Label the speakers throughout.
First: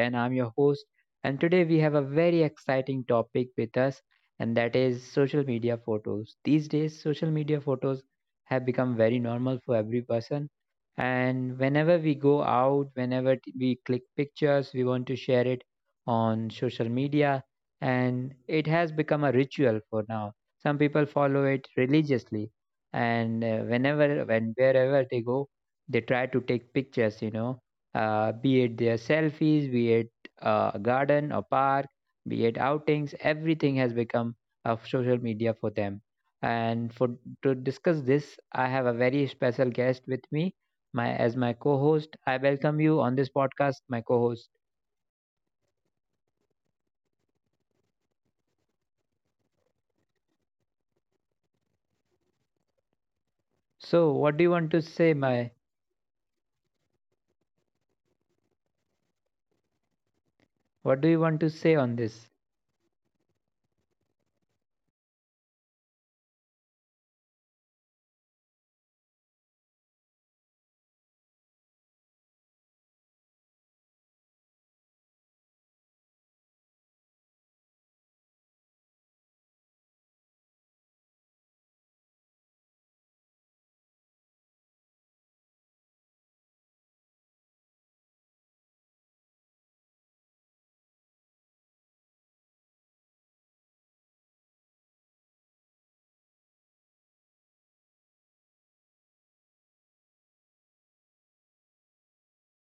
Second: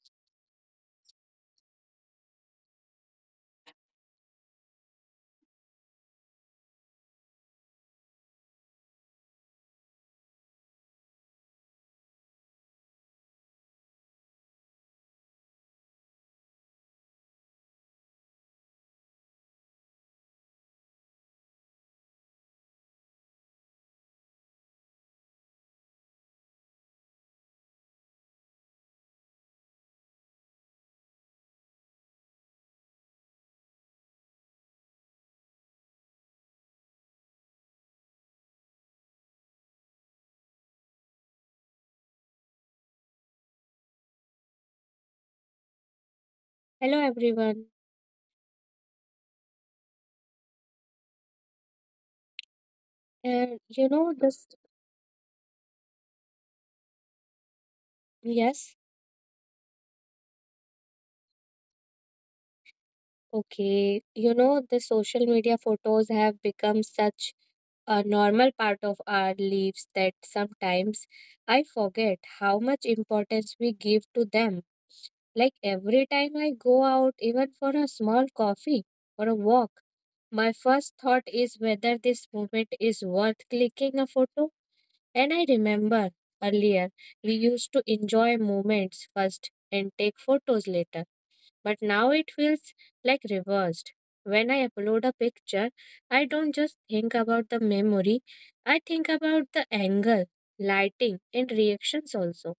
Speaker 1: and I'm your host. And today we have a very exciting topic with us, and that is social media photos. These days, social media photos have become very normal for every person. And whenever we go out, we click pictures, we want to share it on social media. And it has become a ritual for now. Some people follow it religiously. And whenever and wherever they go, they try to take pictures, be it their selfies, be it a garden or park, be it outings. Everything has become a social media for them. And for to discuss this, I have a very special guest with me, my, as my co-host. I welcome you on this podcast, my co-host.
Speaker 2: Hello everyone. And you know
Speaker 1: So
Speaker 2: this
Speaker 1: what do you want to say, my,
Speaker 2: yes,
Speaker 1: what do you want to say on this?
Speaker 2: okay. You know the social media photos have become such a normal part of our lives that sometimes I forget how much importance we give to them. Like every time I go out even for a small coffee or a walk, my first thought is whether this moment is worth clicking a photo. And I remember earlier we used to enjoy moments first and take photos later, but now it feels like reversed. When I upload a picture, I don't just think about the memory, I think about the angle, lighting, and reactions also.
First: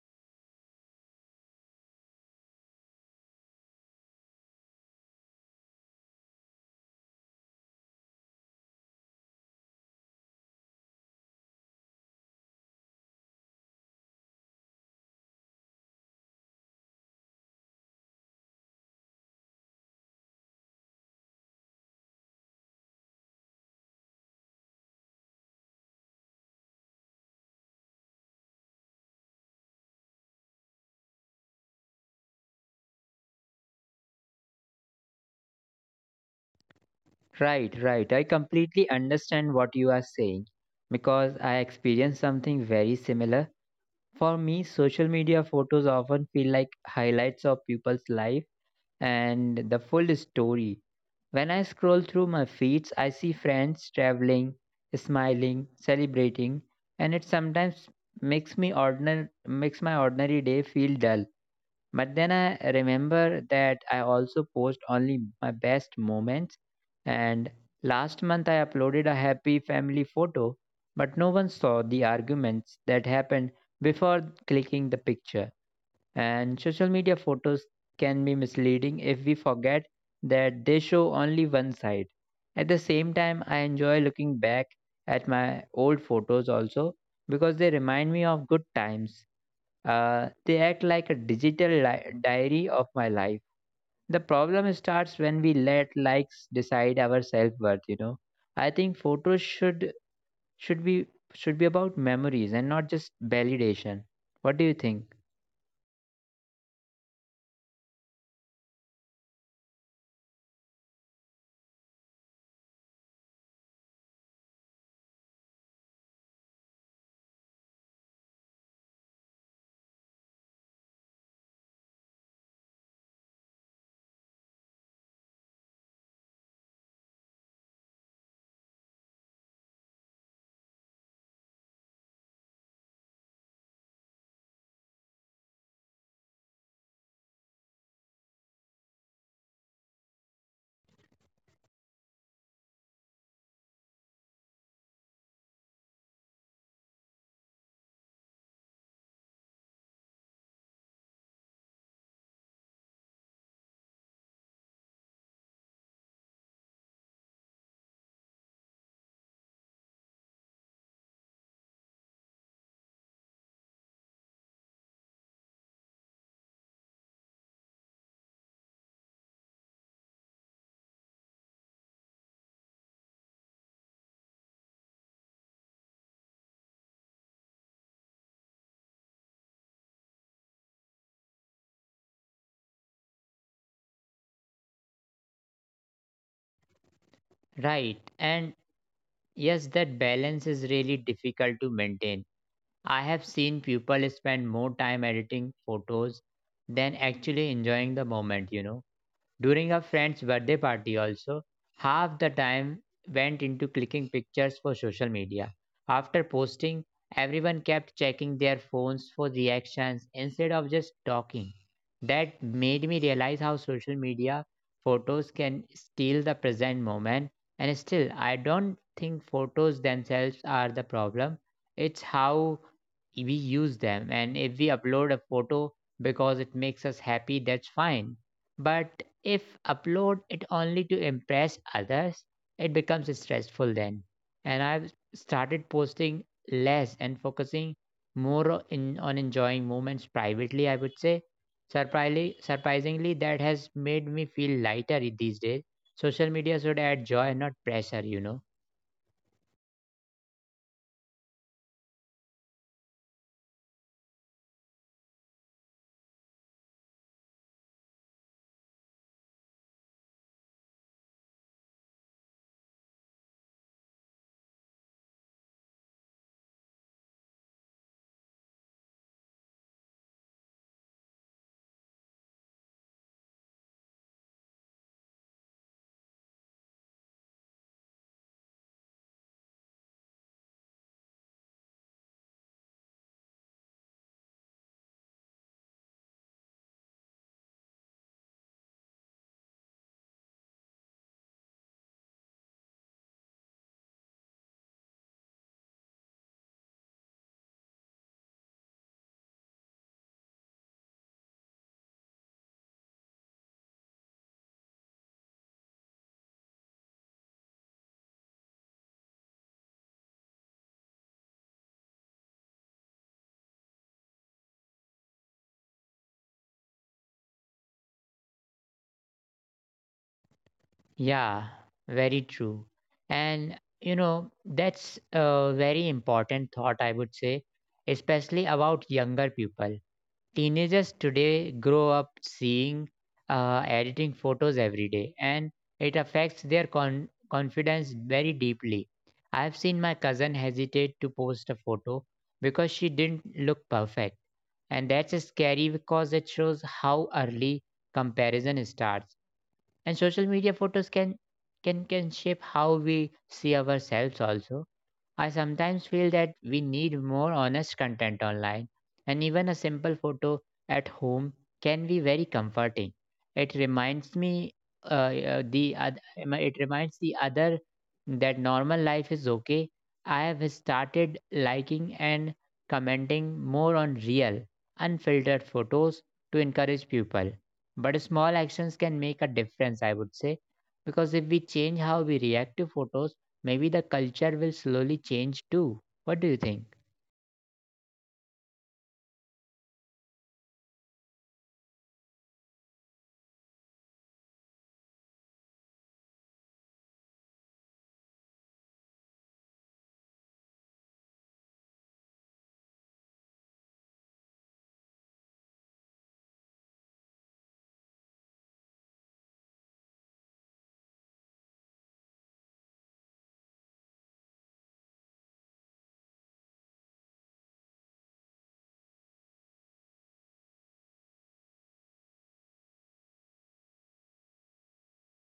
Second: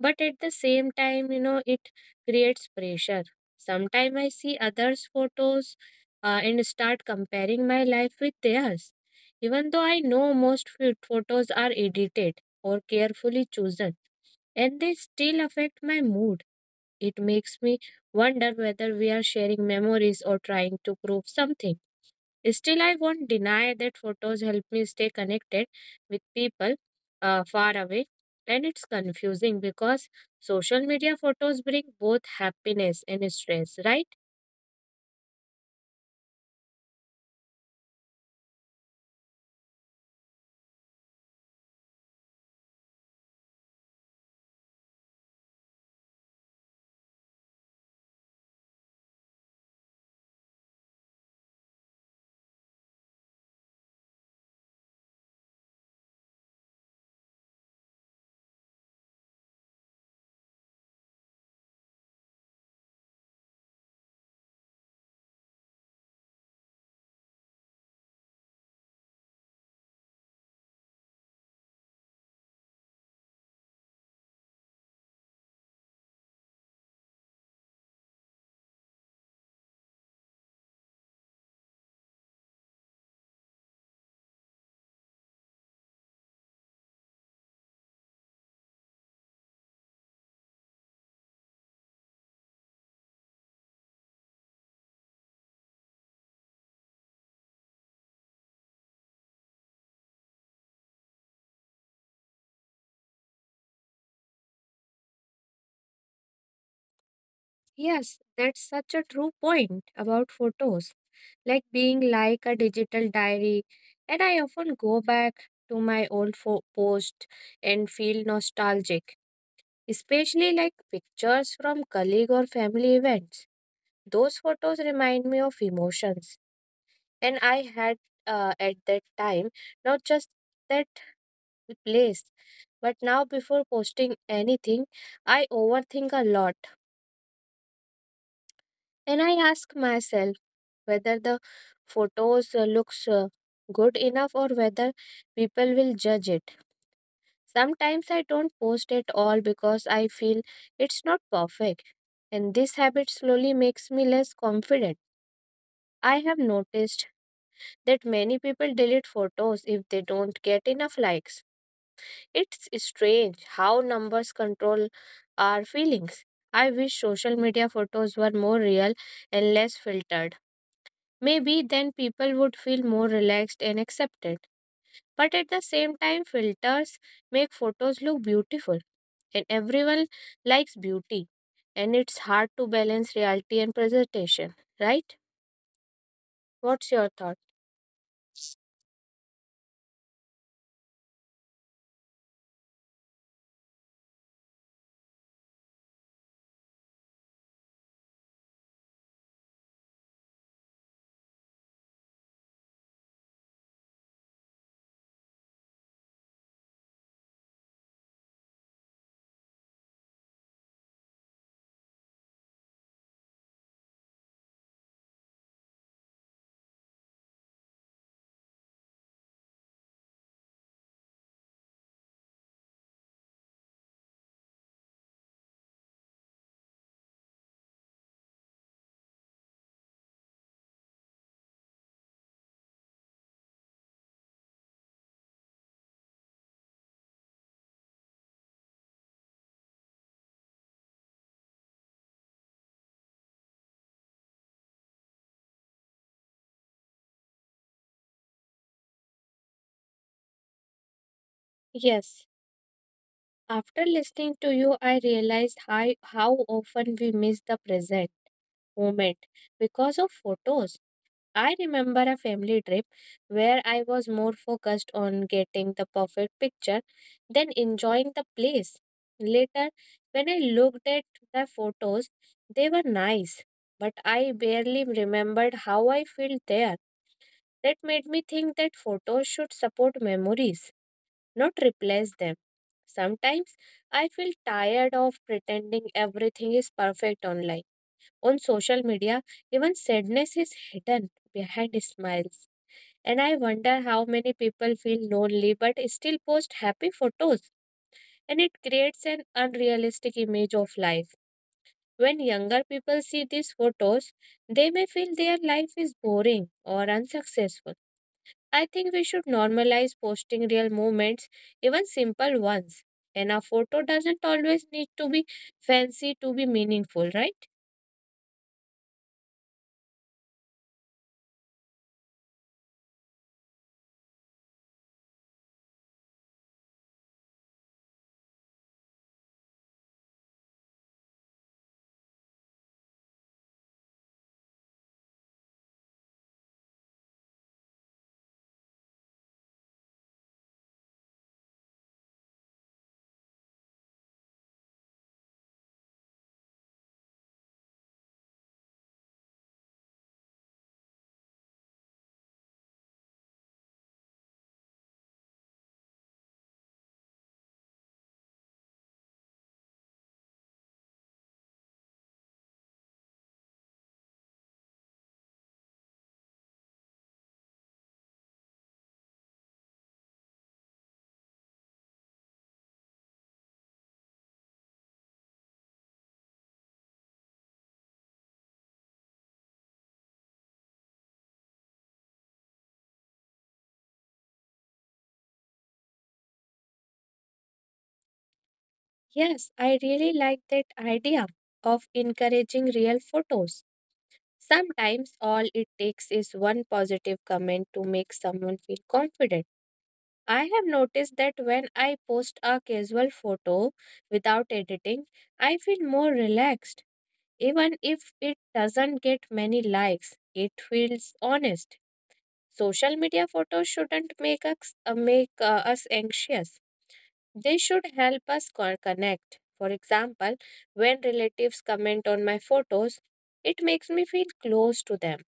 Speaker 2: But at the same time, you know, it creates pressure. Sometimes I see others' photos and start comparing my life with theirs. Even though I know most photos are edited or carefully chosen, and they still affect my mood. It makes me wonder whether we are sharing memories or trying to prove something. Still, I won't deny that photos help me stay connected with people far away. And it's confusing because social media photos bring both happiness and stress, right?
Speaker 1: Right, right, I completely understand what you are saying because I experienced something very similar. For me, social media photos often feel like highlights of people's life and the full story. When I scroll through my feeds, I see friends traveling, smiling, celebrating, and it sometimes makes my ordinary day feel dull. But then I remember that I also post only my best moments. And last month I uploaded a happy family photo, but no one saw the arguments that happened before clicking the picture. And social media photos can be misleading if we forget that they show only one side. At the same time, I enjoy looking back at my old photos also because they remind me of good times. They act like a digital diary of my life. The problem starts when we let likes decide our self worth. You know, I think photos should should be should be about memories and not just validation. What do you think?
Speaker 2: Yes, that's such a true point about photos, like being like a digital diary. And I often go back to my old post and feel nostalgic, especially like pictures from colleague or family events. Those photos remind me of emotions. And I had, at that time, not just that place. But now before posting anything, I overthink a lot. And I ask myself whether the photos looks good enough or whether people will judge it. Sometimes I don't post at all because I feel it's not perfect. And this habit slowly makes me less confident. I have noticed that many people delete photos if they don't get enough likes. It's strange how numbers control our feelings. I wish social media photos were more real and less filtered. Maybe then people would feel more relaxed and accepted. But at the same time, filters make photos look beautiful, and everyone likes beauty. And it's hard to balance reality and presentation, right? What's your thought?
Speaker 1: Right. And yes, that balance is really difficult to maintain. I have seen people spend more time editing photos than actually enjoying the moment, you know. During a friend's birthday party, also, half the time went into clicking pictures for social media. After posting, everyone kept checking their phones for reactions instead of just talking. That made me realize how social media photos can steal the present moment. And still, I don't think photos themselves are the problem. It's how we use them. And if we upload a photo because it makes us happy, that's fine. But if upload it only to impress others, it becomes stressful then. And I've started posting less and focusing more on enjoying moments privately, I would say. Surprisingly, that has made me feel lighter these days. Social media should add joy, not pressure, you know.
Speaker 2: Yes. After listening to you, I realized how often we miss the present moment because of photos. I remember a family trip where I was more focused on getting the perfect picture than enjoying the place. Later, when I looked at the photos, they were nice, but I barely remembered how I felt there. That made me think that photos should support memories, not replace them. Sometimes I feel tired of pretending everything is perfect online on social media, even sadness is hidden behind smiles. And I wonder how many people feel lonely but still post happy photos, and it creates an unrealistic image of life. When younger people see these photos, they may feel their life is boring or unsuccessful. I think we should normalize posting real moments, even simple ones. And a photo doesn't always need to be fancy to be meaningful, right?
Speaker 1: Yeah, very true. And, you know, that's a very important thought, I would say, especially about younger people. Teenagers today grow up seeing editing photos every day, and it affects their confidence very deeply. I've seen my cousin hesitate to post a photo because she didn't look perfect, and that's scary because it shows how early comparison starts. And social media photos can shape how we see ourselves also. I sometimes feel that we need more honest content online, and even a simple photo at home can be very comforting. It reminds me, it reminds the other that normal life is okay. I have started liking and commenting more on real, unfiltered photos to encourage people. But small actions can make a difference, I would say, because if we change how we react to photos, maybe the culture will slowly change too. What do you think?
Speaker 2: Yes, I really like that idea of encouraging real photos. Sometimes all it takes is one positive comment to make someone feel confident. I have noticed that when I post a casual photo without editing, I feel more relaxed. Even if it doesn't get many likes, it feels honest. Social media photos shouldn't make us anxious. They should help us connect. For example, when relatives comment on my photos, it makes me feel close to them,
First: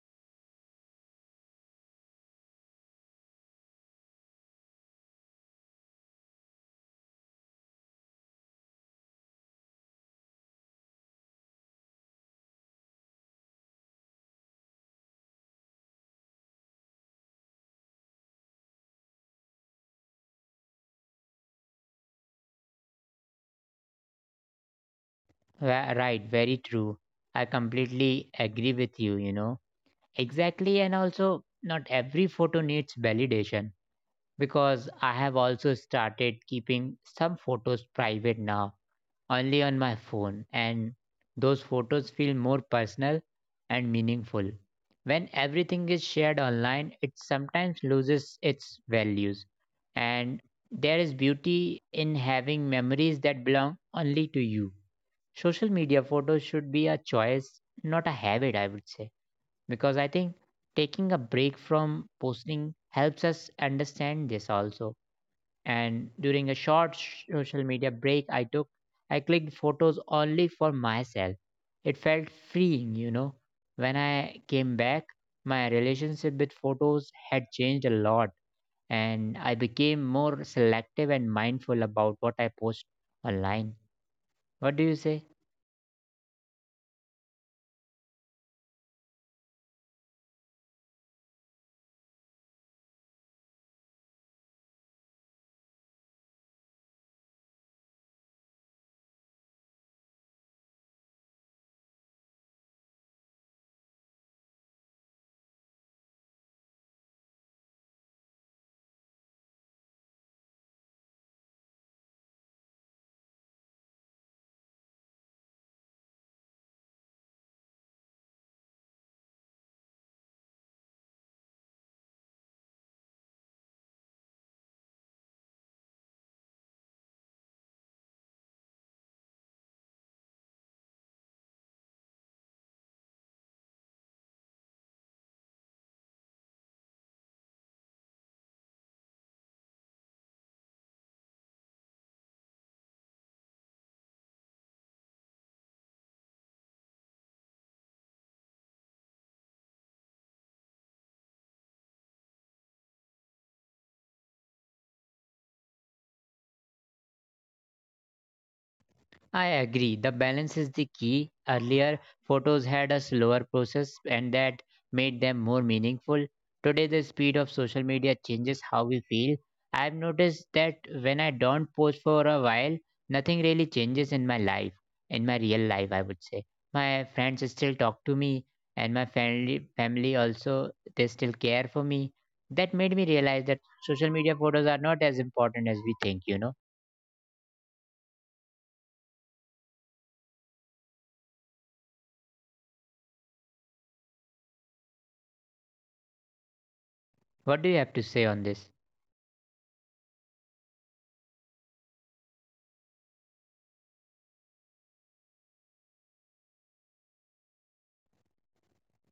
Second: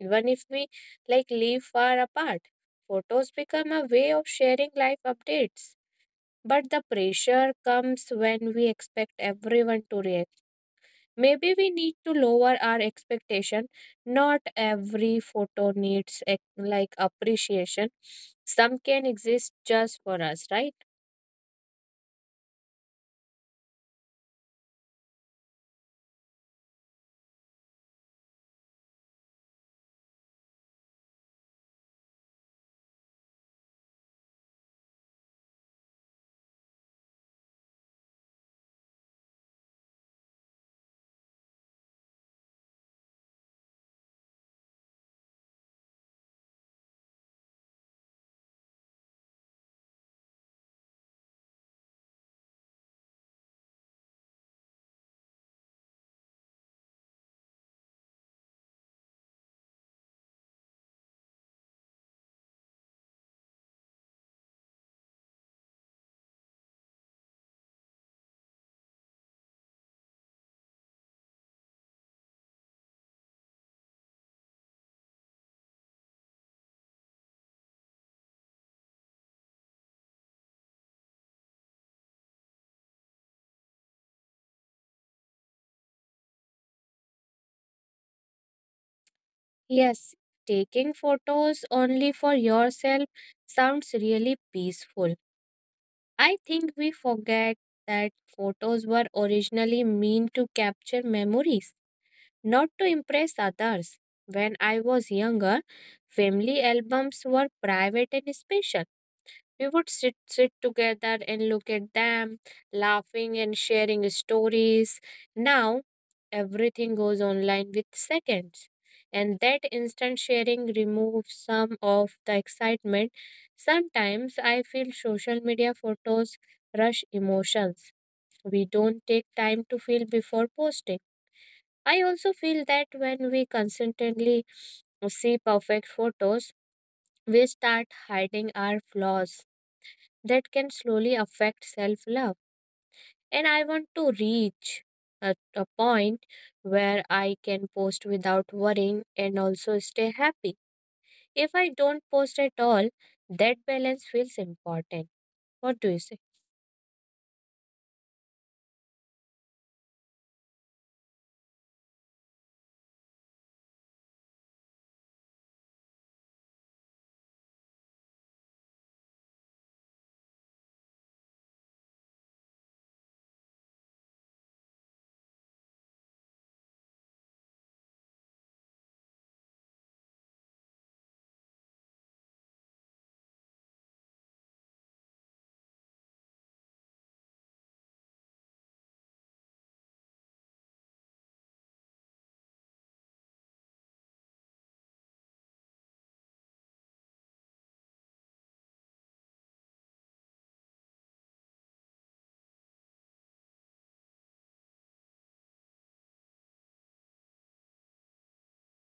Speaker 2: even if we like live far apart. Photos become a way of sharing life updates. But the pressure comes when we expect everyone to react. Maybe we need to lower our expectation. Not every photo needs like appreciation. Some can exist just for us, right?
Speaker 1: Right, very true. I completely agree with you, you know. Exactly, and also not every photo needs validation because I have also started keeping some photos private now only on my phone, and those photos feel more personal and meaningful. When everything is shared online, it sometimes loses its values, and there is beauty in having memories that belong only to you. Social media photos should be a choice, not a habit, I would say, because I think taking a break from posting helps us understand this also. And during a social media break I took, I clicked photos only for myself. It felt freeing, you know. When I came back, my relationship with photos had changed a lot, and I became more selective and mindful about what I post online. What do you say?
Speaker 2: Yes, taking photos only for yourself sounds really peaceful. I think we forget that photos were originally meant to capture memories, not to impress others. When I was younger, family albums were private and special. We would sit together and look at them, laughing and sharing stories. Now everything goes online with seconds. And that instant sharing removes some of the excitement. Sometimes I feel social media photos rush emotions. We don't take time to feel before posting. I also feel that when we consistently see perfect photos, we start hiding our flaws that can slowly affect self love. And I want to reach at a point where I can post without worrying and also stay happy. If I don't post at all, that balance feels important. What do you say?
Speaker 1: I agree. The balance is the key. Earlier, photos had a slower process and that made them more meaningful. Today, the speed of social media changes how we feel. I've noticed that when I don't post for a while, nothing really changes in my life, in my real life, I would say. My friends still talk to me, and my family also, they still care for me. That made me realize that social media photos are not as important as we think, you know. What do you have to say on this?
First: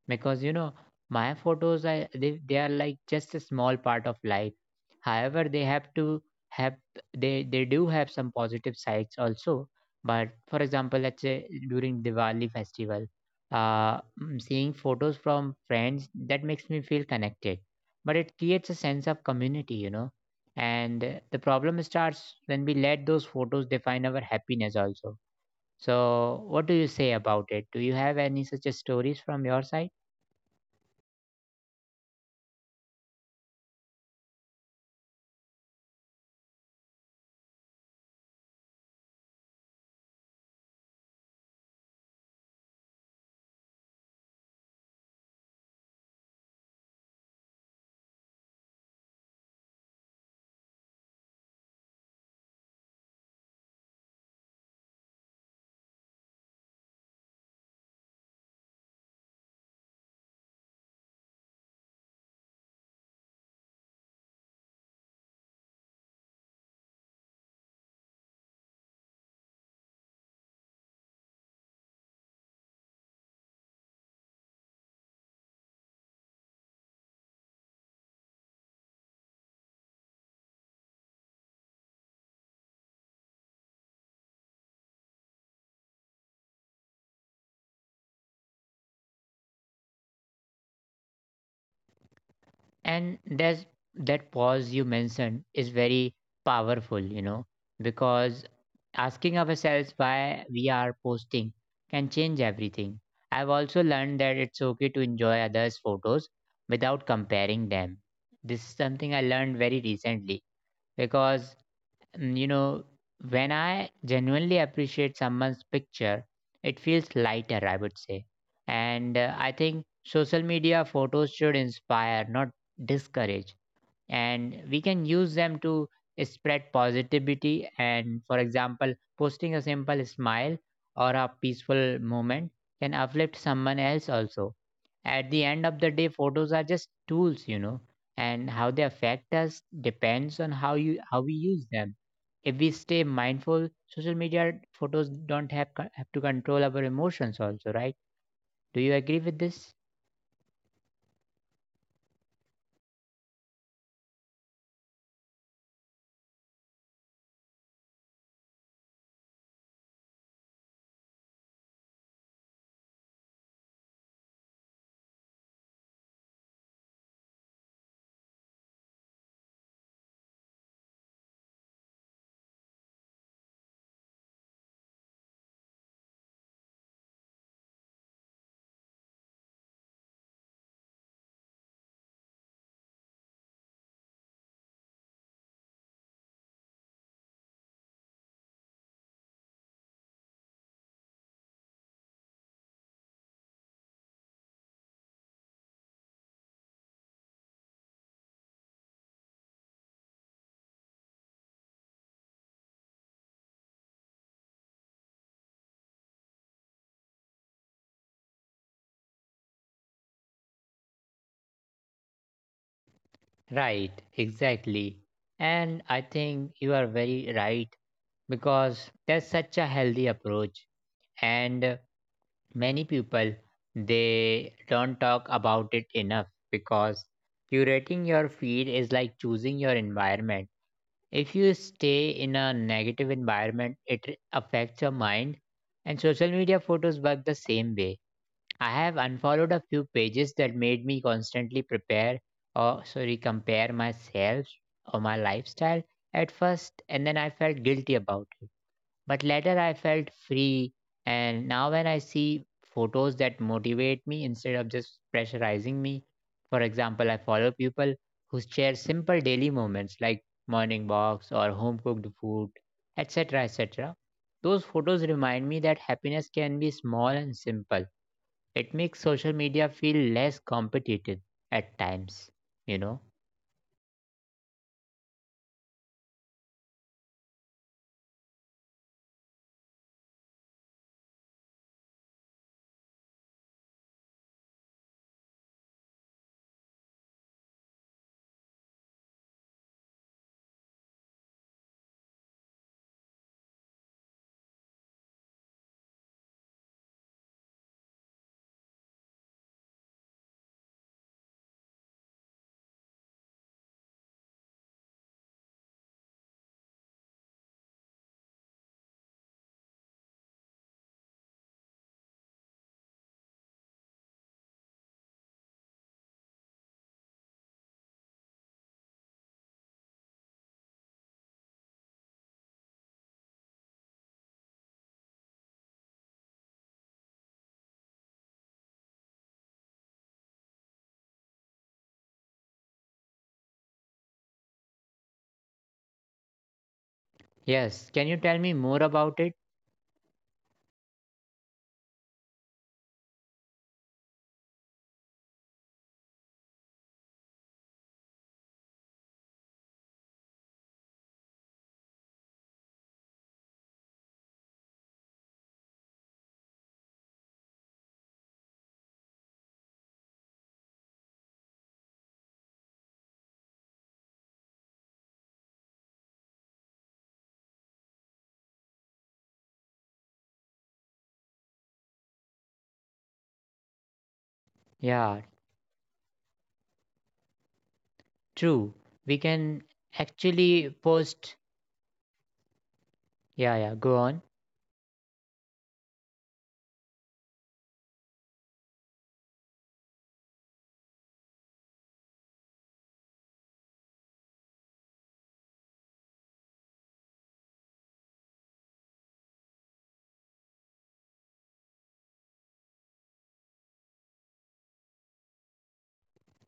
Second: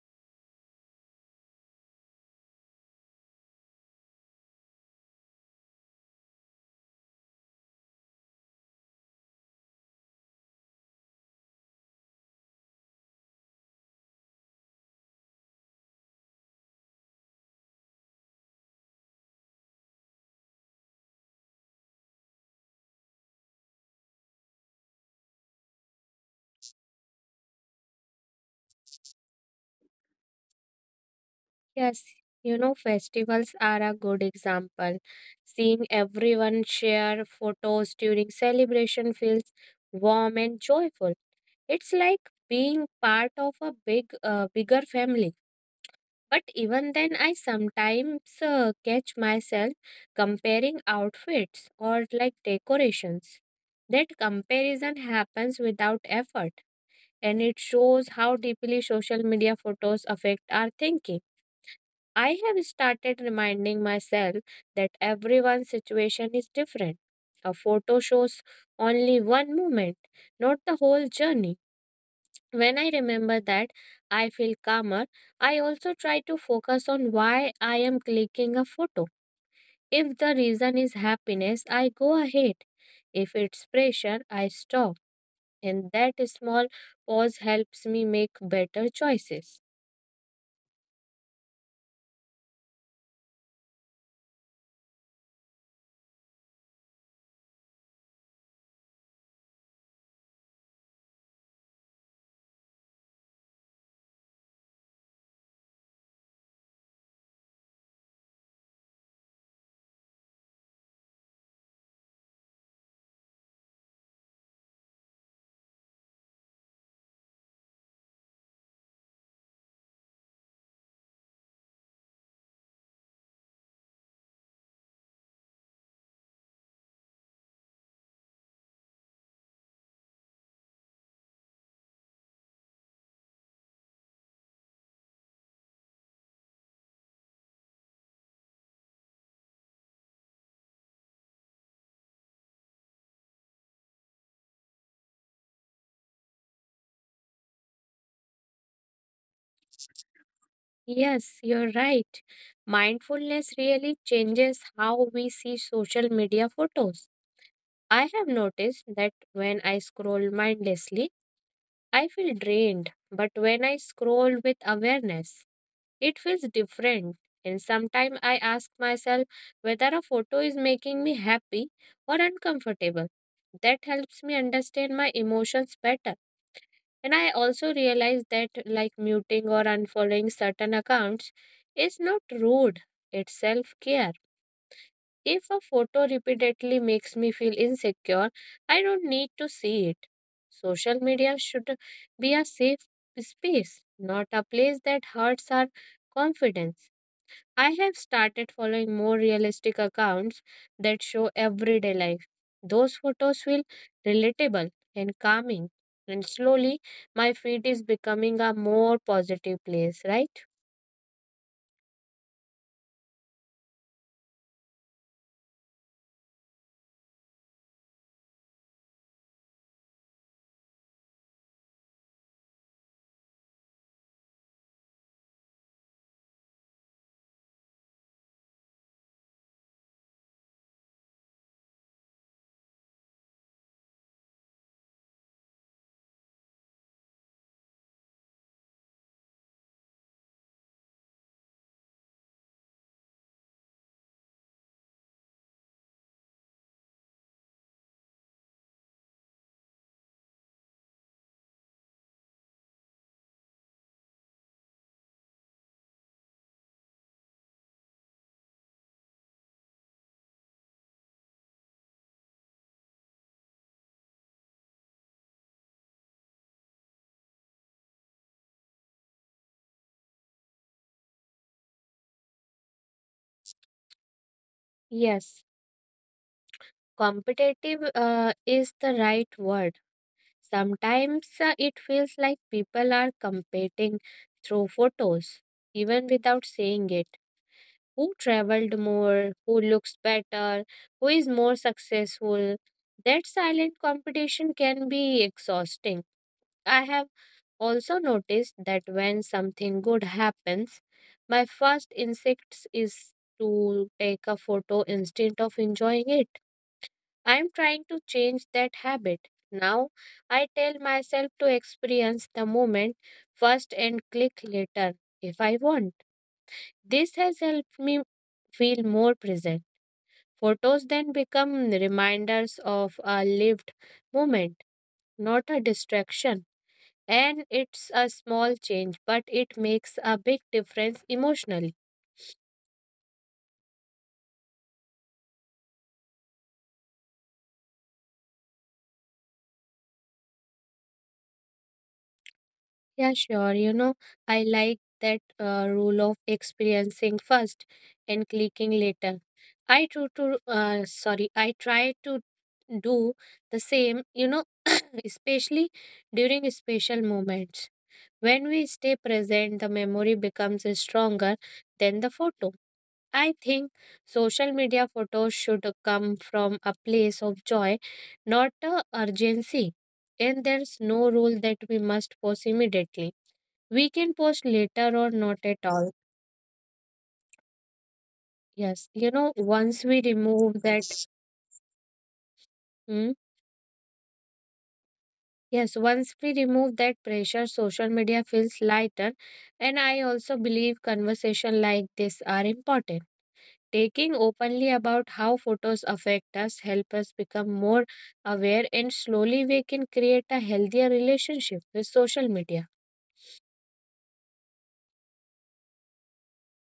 Speaker 1: Because you know my photos I, they are like just a small part of life. However, they have to have, they do have some positive sides also. But for example, let's say during Diwali festival, seeing photos from friends, that makes me feel connected, but it creates a sense of community, you know. And the problem starts when we let those photos define our happiness also. So what do you say about it? Do you have any such a stories from your side?
Speaker 2: Yes, you know, festivals are a good example. Seeing everyone share photos during celebration feels warm and joyful. It's like being part of a bigger family. But even then, I sometimes catch myself comparing outfits or like decorations. That comparison happens without effort and it shows how deeply social media photos affect our thinking. I have started reminding myself that everyone's situation is different. A photo shows only one moment, not the whole journey. When I remember that, I feel calmer. I also try to focus on why I am clicking a photo. If the reason is happiness, I go ahead. If it's pressure, I stop. And that small pause helps me make better choices.
Speaker 1: And there's that pause you mentioned is very powerful, you know, because asking ourselves why we are posting can change everything. I've also learned that it's okay to enjoy others photos without comparing them. This is something I learned very recently because you know, when I genuinely appreciate someone's picture, it feels lighter, I would say. And I think social media photos should inspire, not discourage, and we can use them to spread positivity. And for example, posting a simple smile or a peaceful moment can uplift someone else also. At the end of the day, photos are just tools, you know, and how they affect us depends on how we use them. If we stay mindful, social media photos don't have, co- have to control our emotions also, right? Do you agree with this?
Speaker 2: Yes, you're right. Mindfulness really changes how we see social media photos. I have noticed that when I scroll mindlessly, I feel drained. But when I scroll with awareness, it feels different, and sometimes I ask myself whether a photo is making me happy or uncomfortable. That helps me understand my emotions better. And I also realize that, like muting or unfollowing certain accounts, is not rude, it's self care. If a photo repeatedly makes me feel insecure, I don't need to see it. Social media should be a safe space, not a place that hurts our confidence. I have started following more realistic accounts that show everyday life. Those photos feel relatable and calming, and slowly my feed is becoming a more positive place, right?
Speaker 1: Right, exactly. And I think you are very right because that's such a healthy approach. And many people, they don't talk about it enough because curating your feed is like choosing your environment. If you stay in a negative environment, it affects your mind, and social media photos work the same way. I have unfollowed a few pages that made me constantly prepare, or sorry, compare myself or my lifestyle at first, and then I felt guilty about it. But later I felt free, and now when I see photos that motivate me instead of just pressurizing me, for example, I follow people who share simple daily moments like morning walks or home cooked food, etc. etc. Those photos remind me that happiness can be small and simple. It makes social media feel less competitive at times, you know.
Speaker 2: Yes, competitive is the right word. Sometimes it feels like people are competing through photos, even without saying it. Who traveled more, who looks better, who is more successful. That silent competition can be exhausting. I have also noticed that when something good happens, my first instinct is to take a photo instead of enjoying it. I am trying to change that habit. Now I tell myself to experience the moment first and click later if I want. This has helped me feel more present. Photos then become reminders of a lived moment, not a distraction. And it's a small change, but it makes a big difference emotionally.
Speaker 1: Yes, can you tell me more about it?
Speaker 2: Yeah, sure. You know, I like that rule of experiencing first and clicking later. I try to do the same, you know, especially during special moments. When we stay present, the memory becomes stronger than the photo. I think social media photos should come from a place of joy, not a urgency. And there's no rule that we must post immediately. We can post later or not
Speaker 1: Yeah,
Speaker 2: at all. Yes,
Speaker 1: true.
Speaker 2: you know,
Speaker 1: We
Speaker 2: once
Speaker 1: can
Speaker 2: we remove that,
Speaker 1: actually post.
Speaker 2: Hmm,
Speaker 1: Yeah, yeah, go on.
Speaker 2: yes, once we remove that pressure, social media feels lighter. And I also believe conversation like this are important. Taking openly about how photos affect us help us become more aware and slowly we can create a healthier relationship with social media.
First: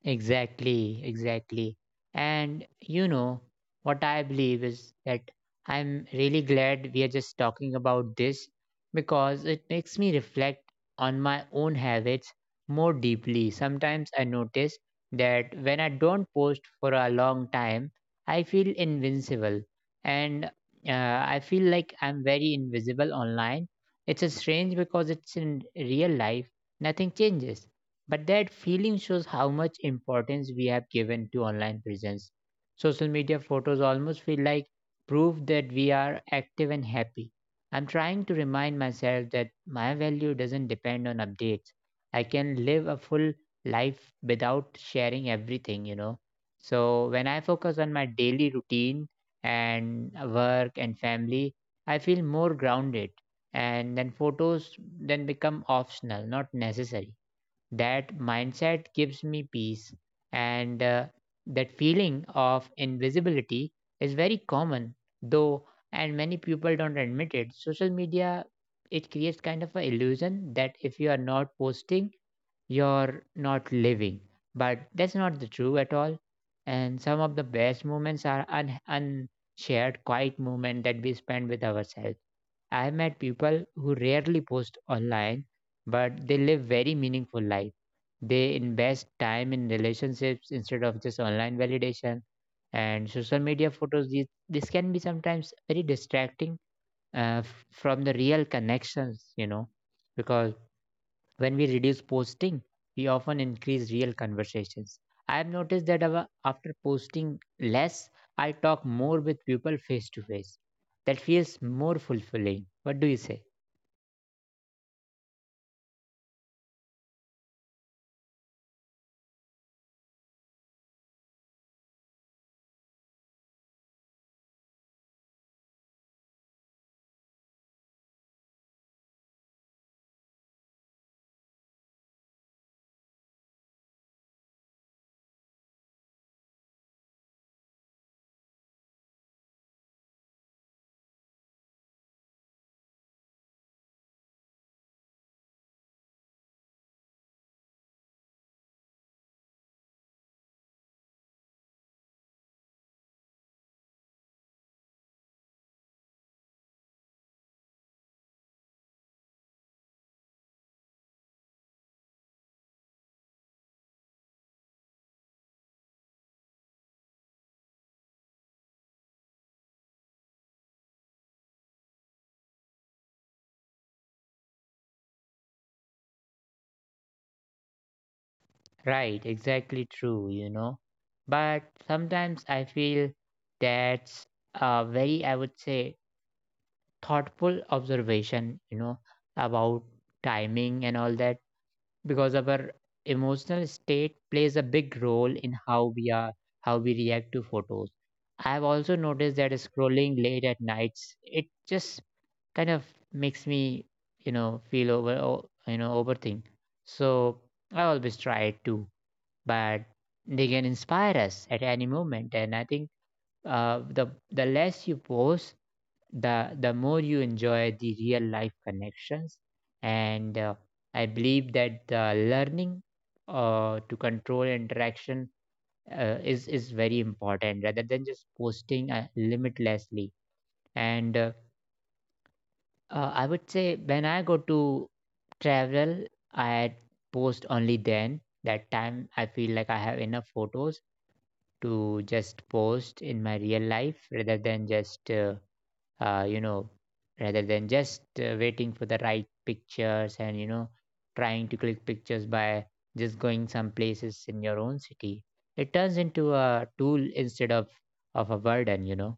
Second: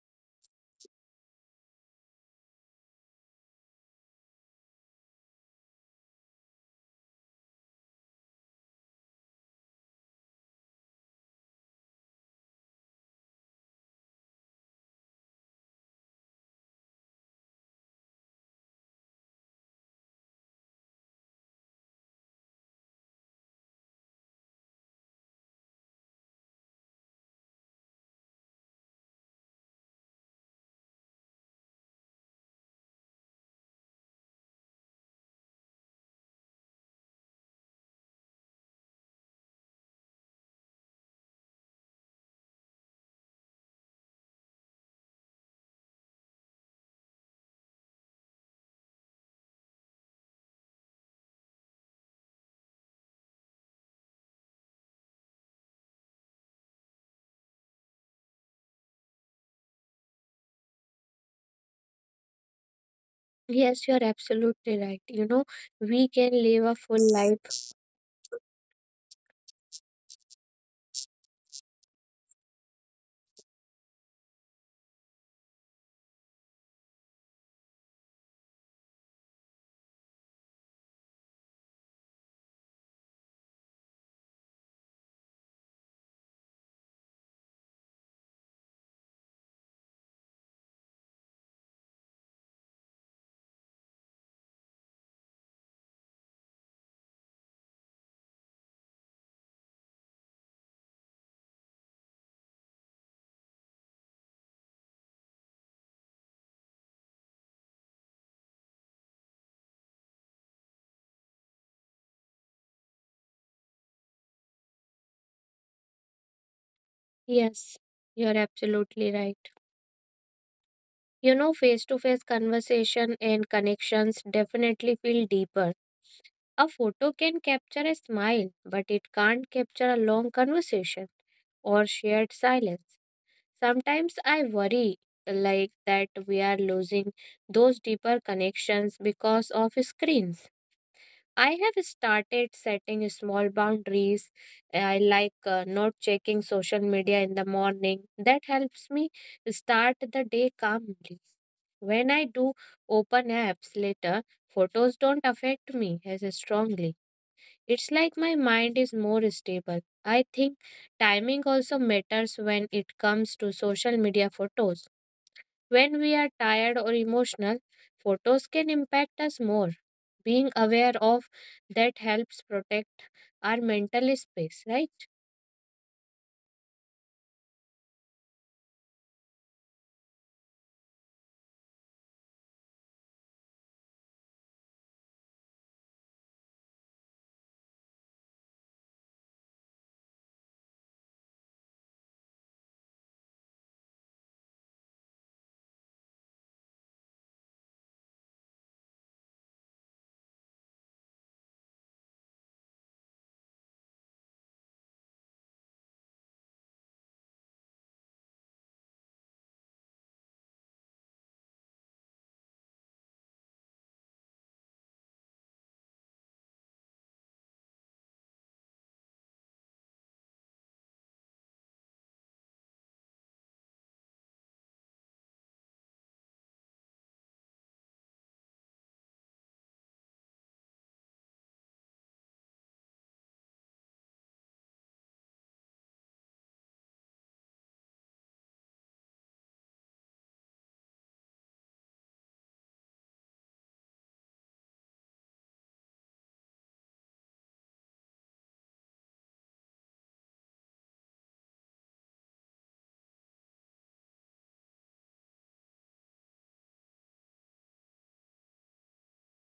Speaker 1: Exactly, exactly. And you know, what I believe is that I'm really glad we are just talking about this because it makes me reflect on my own habits more deeply. Sometimes I notice that when I don't post for a long time, I feel invincible and I feel like I'm very invisible online. It's a strange because it's in real life, nothing changes. But that feeling shows how much importance we have given to online presence. Social media photos almost feel like proof that we are active and happy. I'm trying to remind myself that my value doesn't depend on updates. I can live a full life without sharing everything, you know. So when I focus on my daily routine and work and family, I feel more grounded. And then photos then become optional, not necessary. That mindset gives me peace, and that feeling of
Speaker 2: Yes,
Speaker 1: invisibility
Speaker 2: you're
Speaker 1: is very
Speaker 2: absolutely right.
Speaker 1: common,
Speaker 2: You know,
Speaker 1: though,
Speaker 2: we can
Speaker 1: and many
Speaker 2: live a
Speaker 1: people
Speaker 2: full
Speaker 1: don't
Speaker 2: life.
Speaker 1: admit it. Social media, it creates kind of an illusion that if you are not posting, you're not living, but that's not the true at all. And some of the best moments are unshared, quiet moment that we spend with ourselves. I met people who rarely post online, but they live very meaningful life. They invest time in relationships instead of just online validation. And social media photos, these, this can be sometimes very distracting from the real connections, you know, because when we reduce posting, we often increase real conversations. I've noticed that our, after posting less, I talk more with people face to face. That feels more fulfilling. What do you say?
Speaker 2: Yes, you're absolutely right. You know, face to face conversation and connections definitely feel deeper. A photo can capture a smile, but it can't capture a long conversation or shared silence. Sometimes I worry like that we are losing those deeper connections because of screens. I have started setting small boundaries. I like not checking social media in the morning. That helps me start the day calmly. When I do open apps later, photos don't affect me as strongly. It's like my mind is more stable. I think timing also matters when it comes to social media photos. When we are tired or emotional, photos can impact us more. Being aware of that helps protect our mental space, right?
Speaker 1: Right, exactly true, But sometimes I feel that's a very, I would say, thoughtful observation, about timing and all that, because our emotional state plays a big role in how we are, how we react to photos. I've also noticed that scrolling late at nights, it just kind of makes me, feel overthink. So I always try to but they can inspire us at any moment. And I think the less you post, the more you enjoy the real life connections. And I believe that the learning to control interaction is very important rather than just posting limitlessly. And I would say when I go to travel, I post only then. That time I feel like I have enough photos to just post in my real life rather than just you know rather than just waiting for the right pictures, and you know, trying to click pictures by just going some places in your own city. It turns into a tool instead of a burden,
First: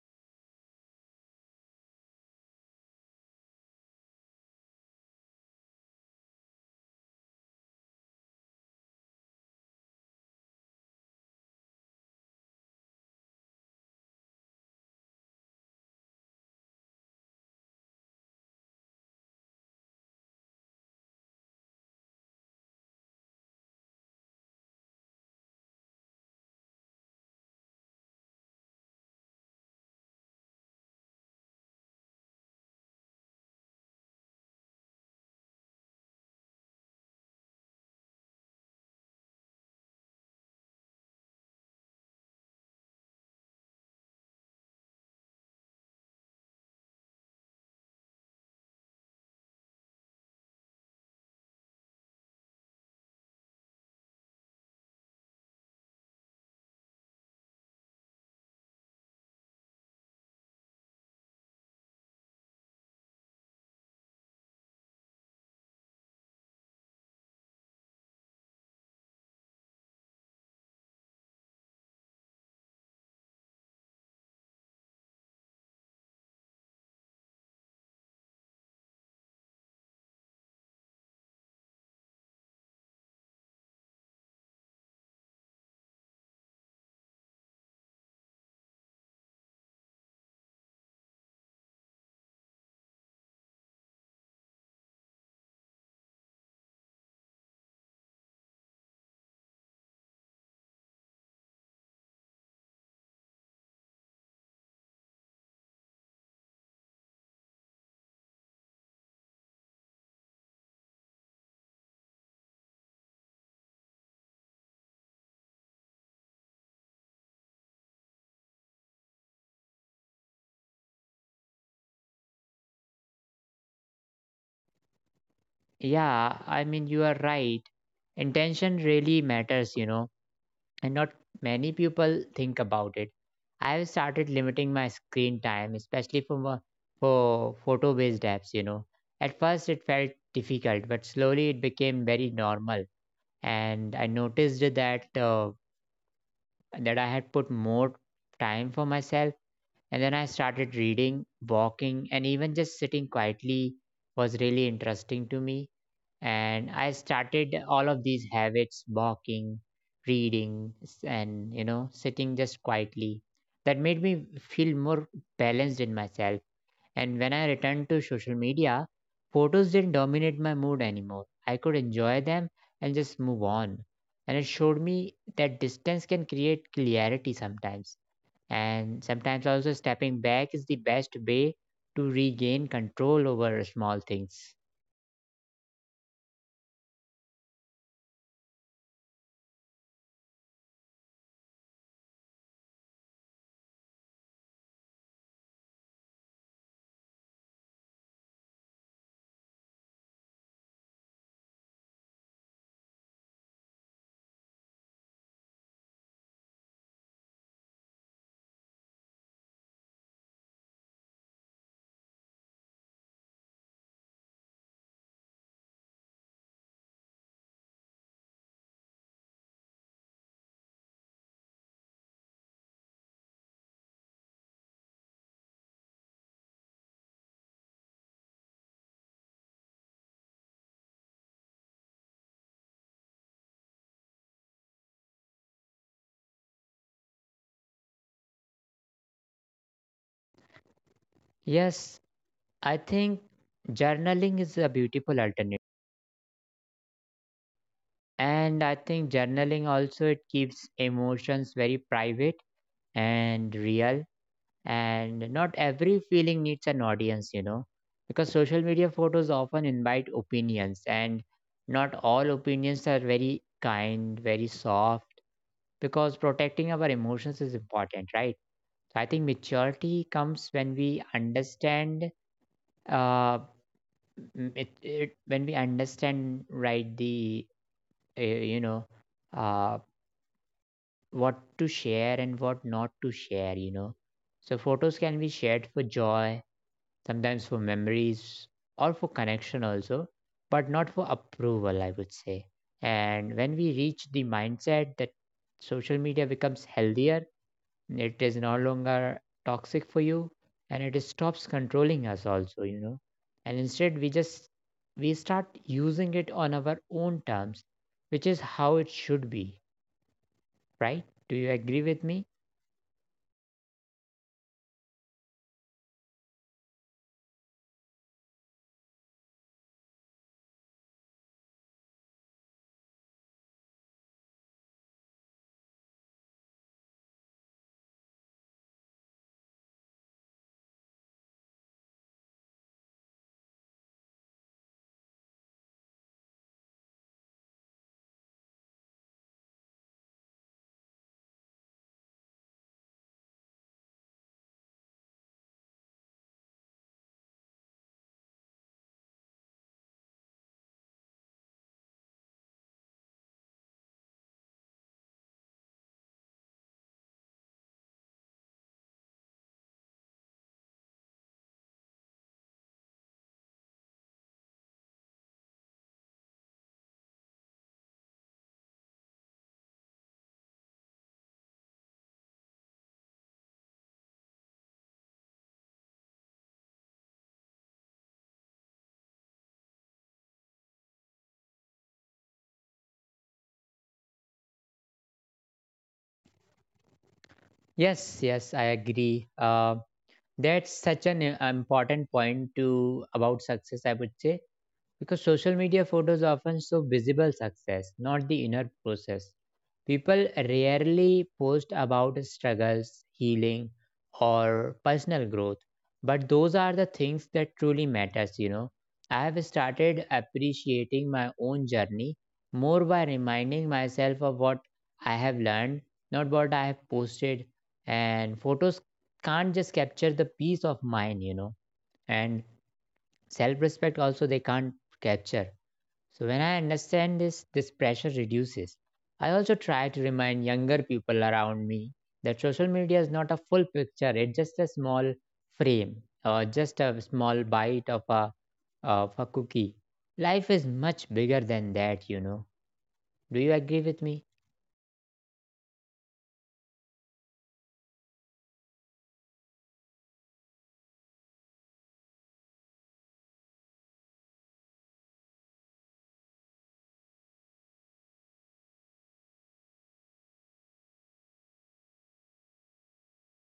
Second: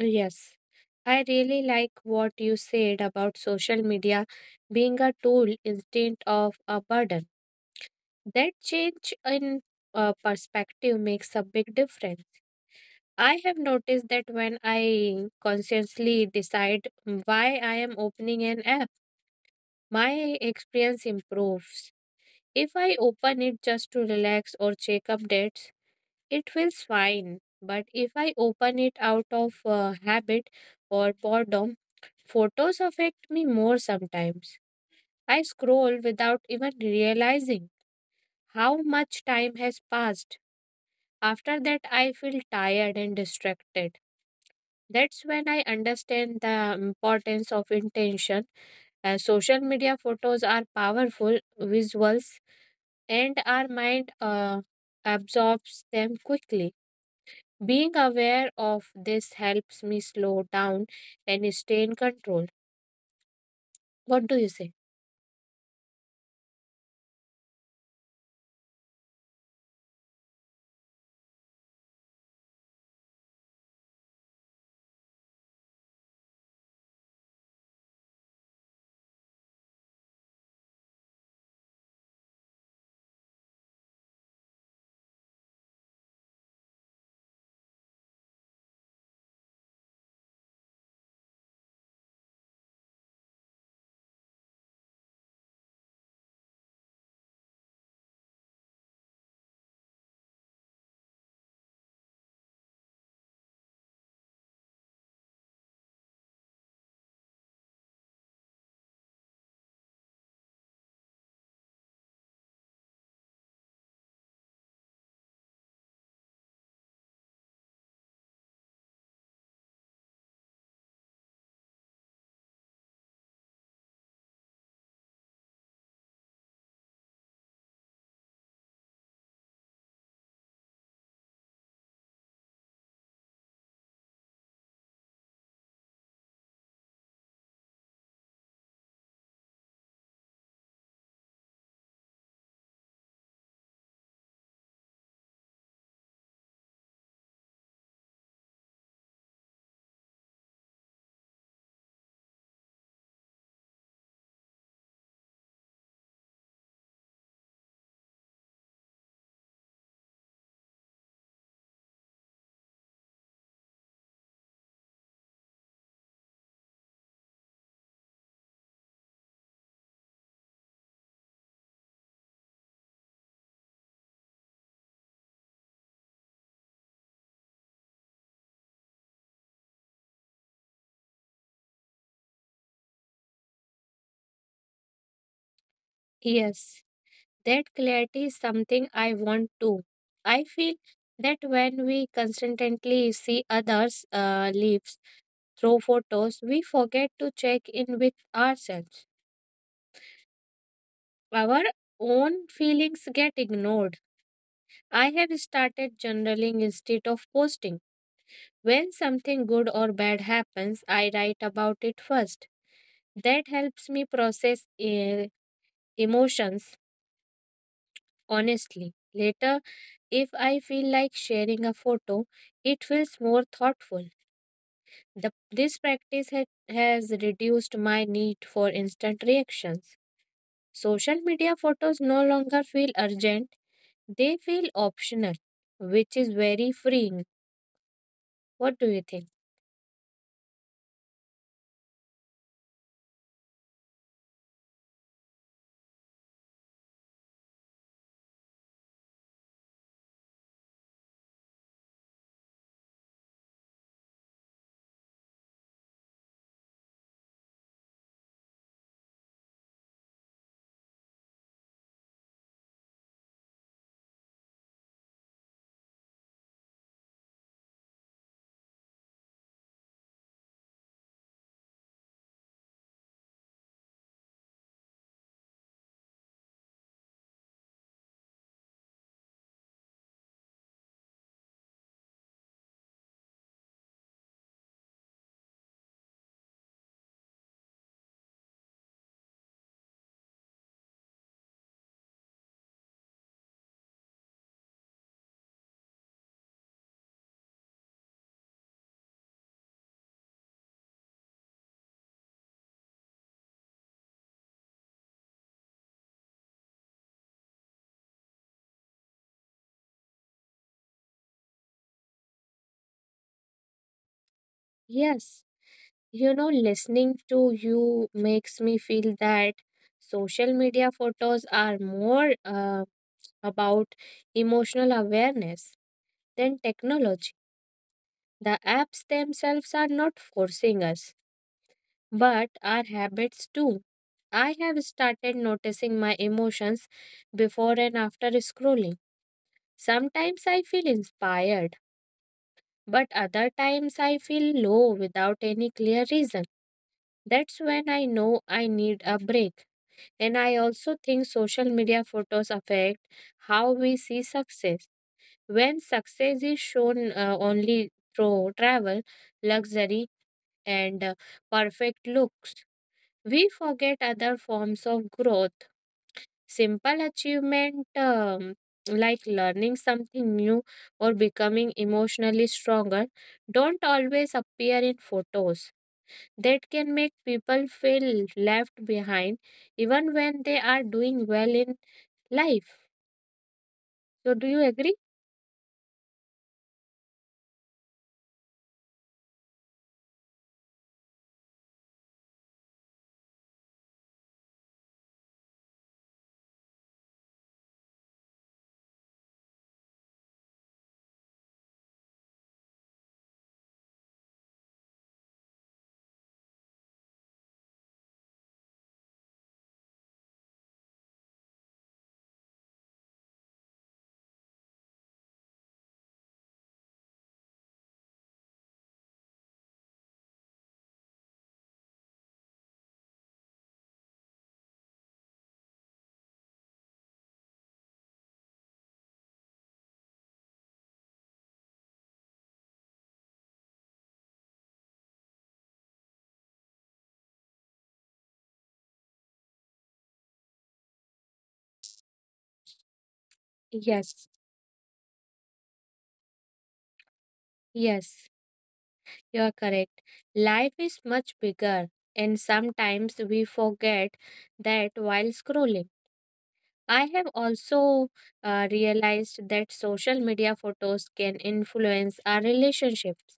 Speaker 2: Yes. I really like what you said about social media being a tool instead of a burden. That change in perspective makes a big difference. I have noticed that when I consciously decide why I am opening an app, my experience improves. If I open it just to relax or check updates, it feels fine. But if I open it out of habit or boredom, photos affect me more sometimes. I scroll without even realizing how much time has passed. After that, I feel tired and distracted. That's when I understand the importance of intention. Social media photos are powerful visuals and our mind absorbs them quickly. Being aware of this helps me slow down and stay in control. What do you say?
Speaker 1: yeah, I mean you are right, intention really matters, and not many people think about it. I have started limiting my screen time, especially for for photo based apps. You know, at first it felt difficult, but slowly it became very normal, and I noticed that that I had put more time for myself. And then I started reading, walking, and even just sitting quietly was really interesting to me. And I started all of these habits: walking, reading, and you know, sitting just quietly. That made me feel more balanced in myself, and when I returned to social media, photos didn't dominate my mood anymore. I could enjoy them and just move on, and it showed me that distance can create clarity sometimes. And sometimes also stepping back is the best way to regain control over small things.
Speaker 2: Yes, that clarity is something I want too. I feel that when we constantly see others' lives through photos, we forget to check in with ourselves Our Own feelings get ignored. I have started journaling instead of posting. When something good or bad happens, I write about it first. That helps me process emotions honestly. Later, if I feel like sharing a photo, it feels more thoughtful. This practice has reduced my need for instant reactions. Social media photos no longer feel urgent. They feel optional, which is very freeing. What do you think?
Speaker 1: Yes, I think journaling is a beautiful alternative. And I think journaling also, it keeps emotions very private and real, and not every feeling needs an audience, you know. Because social media photos often invite opinions, and not all opinions are very kind, very soft, because protecting our emotions is important, right? So I think maturity comes when we understand uh, mm, it when we understand right the uh, you know uh, what to share and what not to share, you know. So photos can be shared for joy, sometimes for memories, or for connection also, but not for approval, I would say. And when we reach the mindset that, social media becomes healthier. It is no longer toxic for you, and it stops controlling us also, you know. And instead we start using it on our own terms, which is how it should be, right? Do you agree with me?
Speaker 2: Yes, you know, listening to you makes me feel that social media photos are more about emotional awareness than technology. The apps themselves are not forcing us, but our habits do. I have started noticing my emotions before and after scrolling. Sometimes I feel inspired. But other times I feel low without any clear reason. That's when I know I need a break. And I also think social media photos affect how we see success. When success is shown only through travel, luxury, and perfect looks, we forget other forms of growth. Simple achievement like learning something new or becoming emotionally stronger don't always appear in photos. That can make people feel left behind even when they are doing well in life. So, do you agree?
Speaker 1: Yes, yes, I agree. That's such an important point to about success, I would say, because social media photos often show visible success, not the inner process. People rarely post about struggles, healing, or personal growth, but those are the things that truly matters, you know. I have started appreciating my own journey more by reminding myself of what I have learned, not what I have posted. And photos can't just capture the peace of mind, you know, and self-respect also they can't capture. So when I understand this pressure reduces. I also try to remind younger people around me that social media is not a full picture. It's just a small frame, or just a small bite of a cookie. Life is much bigger than that, you know. Do you agree with me?
Speaker 2: Yes. Yes, you are correct. Life is much bigger, and sometimes we forget that while scrolling. I have also realized that social media photos can influence our relationships.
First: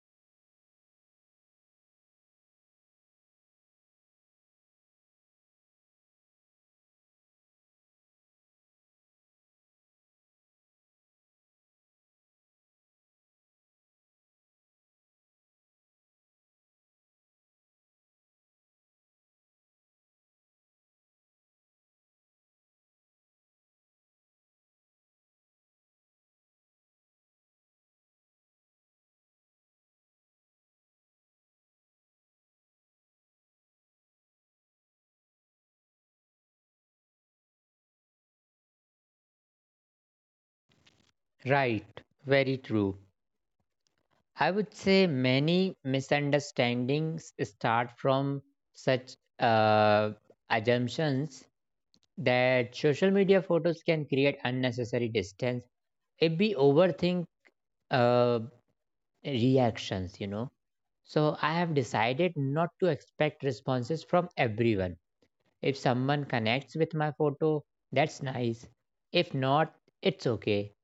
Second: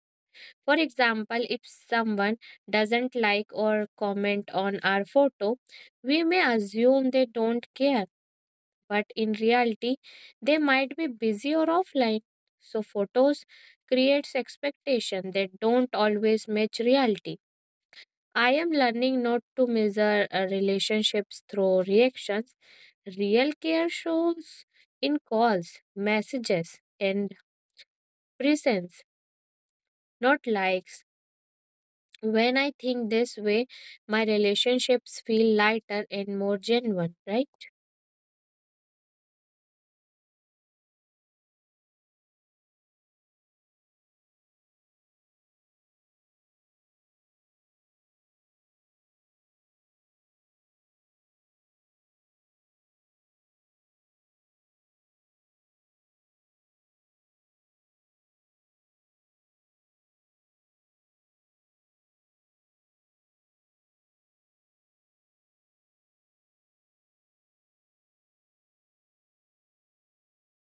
Speaker 2: For example, if someone doesn't like or comment on our photo, we may assume they don't care, but in reality, they might be busy or offline. So photos creates expectation that don't always match reality. I am learning not to measure relationships through reactions. Real care shows in calls, messages, and presence, not likes. When I think this way, my relationships feel lighter and more genuine, right?
Speaker 1: Right, very true. I would say many misunderstandings start from such assumptions that social media photos can create unnecessary distance if we overthink uh, reactions, you know. So I have decided not to expect responses from everyone. If someone connects with my photo, that's nice. If not, it's okay.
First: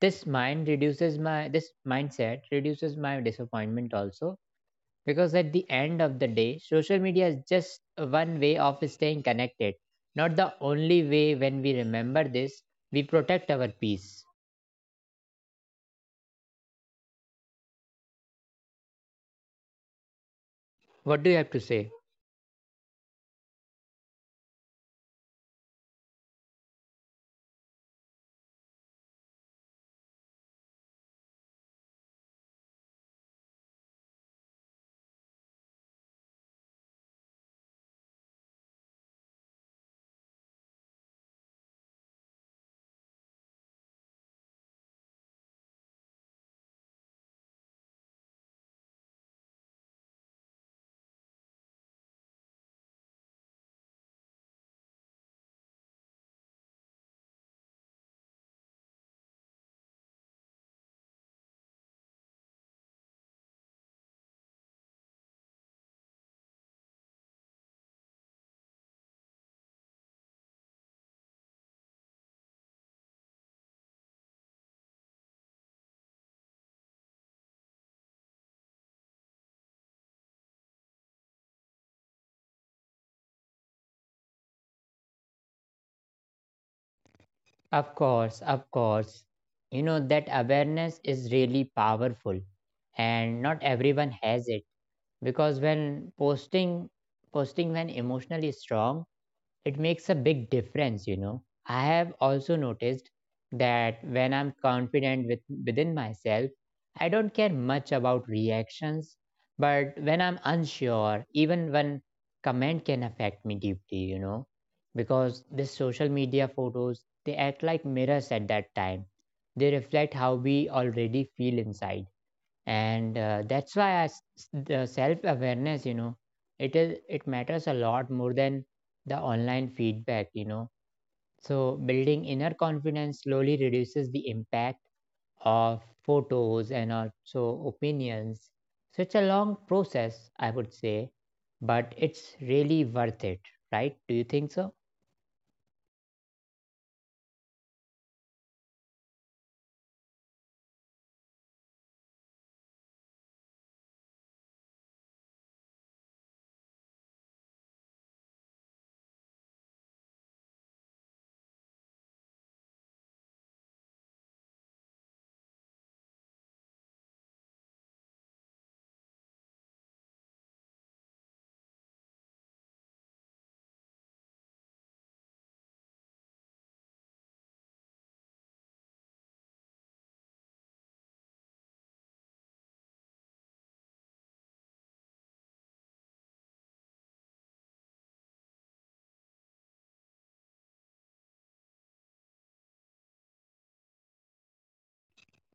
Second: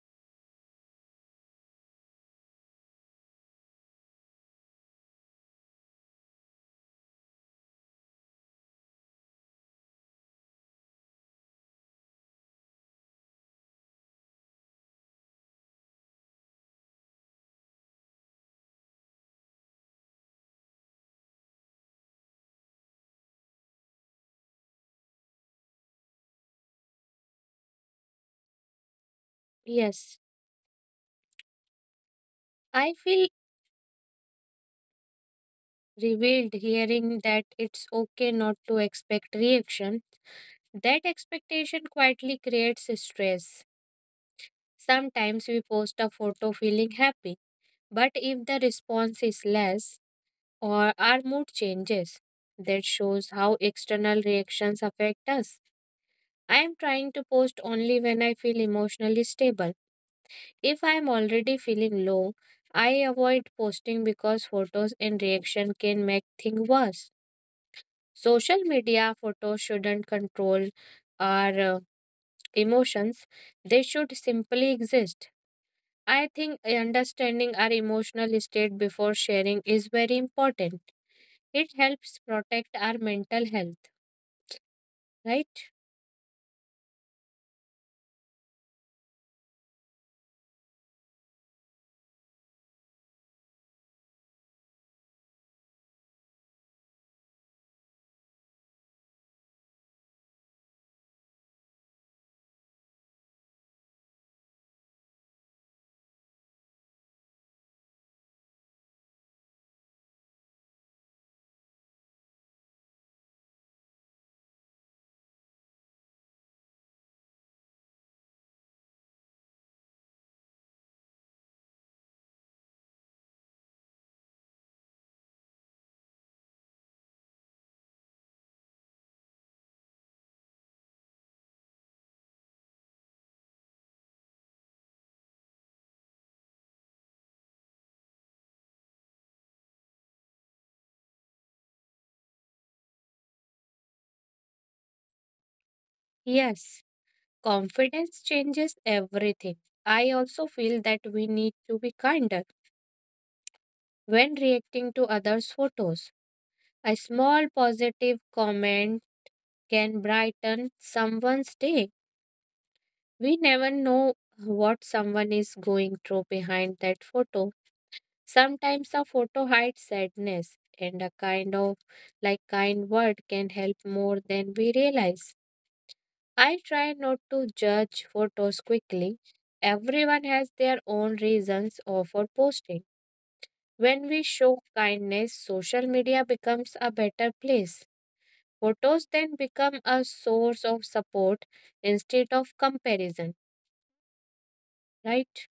Speaker 1: This mindset reduces my disappointment also, because at the end of the day, social media is just one way of staying connected, not the only way. When we remember this, we protect our peace. What do you have to say?
Speaker 2: Yes. I feel revealed hearing that it's okay not to expect reaction. That expectation quietly creates stress. Sometimes we post a photo feeling happy. But if the response is less or our mood changes, that shows how external reactions affect us. I am trying to post only when I feel emotionally stable. If I am already feeling low, I avoid posting because photos and reaction can make things worse. Social media photos shouldn't control our emotions, they should simply exist. I think understanding our emotional state before sharing is very important. It helps protect our mental health, right?
Speaker 1: Of course, of course. You know, that awareness is really powerful, and not everyone has it, because when posting posting when emotionally strong, it makes a big difference, you know. I have also noticed that when I'm confident within myself, I don't care much about reactions, but when I'm unsure, even one comment can affect me deeply, you know, because this social media photos, they act like mirrors at that time. They reflect how we already feel inside, and that's why I s the self awareness, you know, it matters a lot more than the online feedback, you know. So building inner confidence slowly reduces the impact of photos and also opinions. So it's a long process, I would say, but it's really worth it, right? Do you think so?
Speaker 2: Yes, confidence changes everything. I also feel that we need to be kinder when reacting to others' photos. A small positive comment can brighten someone's day. We never know what someone is going through behind that photo. Sometimes a photo hides sadness, and a kind of like kind word can help more than we realize. I try not to judge photos quickly. Everyone has their own reasons or for posting. When we show kindness, social media becomes a better place. Photos then become a source of support instead of comparison, right?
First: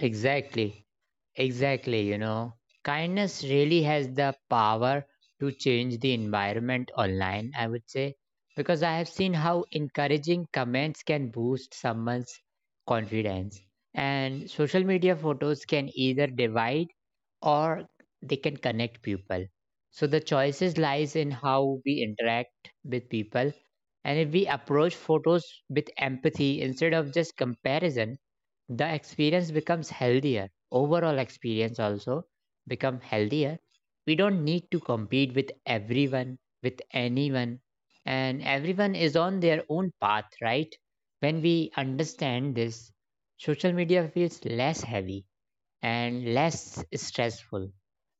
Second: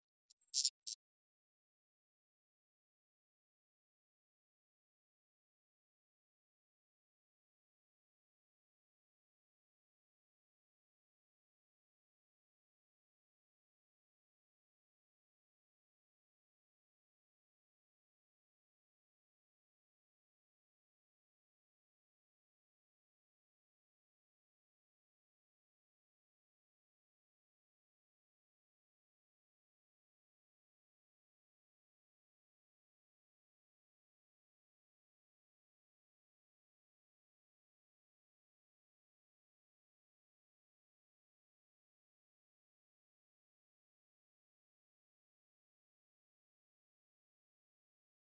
Speaker 1: Exactly. Exactly, you know, kindness really has the power to change the environment online, I would say, because I have seen how encouraging comments can boost someone's confidence. And social media photos can either divide, or they can connect people. So the choices lies in how we interact with people. And if we approach photos with empathy instead of just comparison, the experience becomes healthier. Overall experience also become healthier We don't need to compete with everyone, with anyone, and everyone is on their own path, right? When we understand this, social media feels less heavy and less stressful.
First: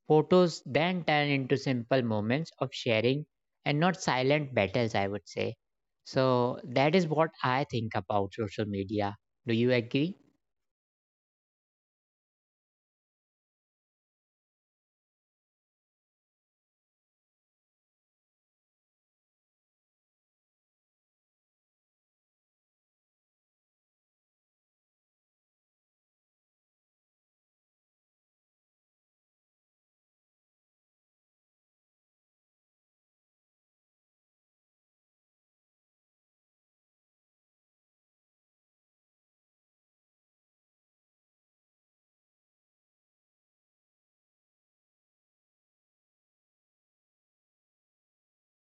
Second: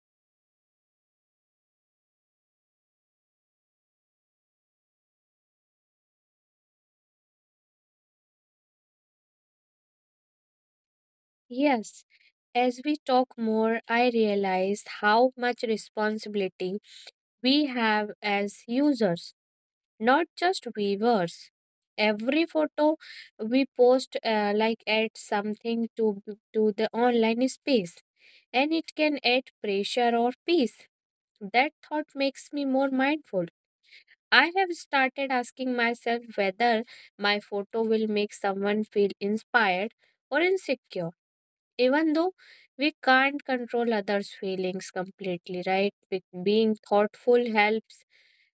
Speaker 1: Photos then turn into simple moments of sharing, and not silent battles, I would say. So that is what I think about social media. Do you agree?
Speaker 2: Yes. As we talk more, I realize how much responsibility we have as users, not just viewers. Every photo we post like adds something to the online space, and it can add pressure or peace. That thought makes me more mindful. I have started asking myself whether my photo will make someone feel inspired or insecure, even though we can't control others' feelings completely, right? Being thoughtful helps.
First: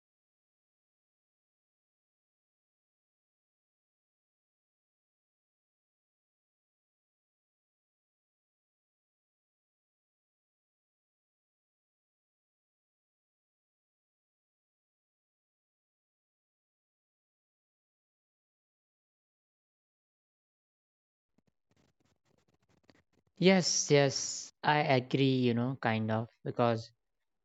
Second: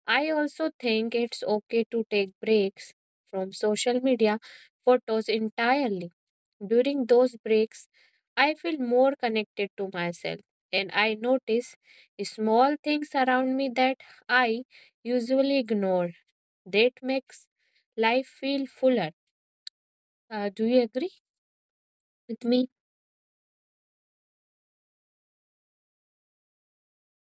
Speaker 2: I also think it's okay to take breaks from social media photos entirely. During those breaks, I feel more connected to myself and I notice small things around me that I usually ignore. That makes life feel fuller. Do you agree with me?
Speaker 1: Yes, yes, I agree, you know, kind of, because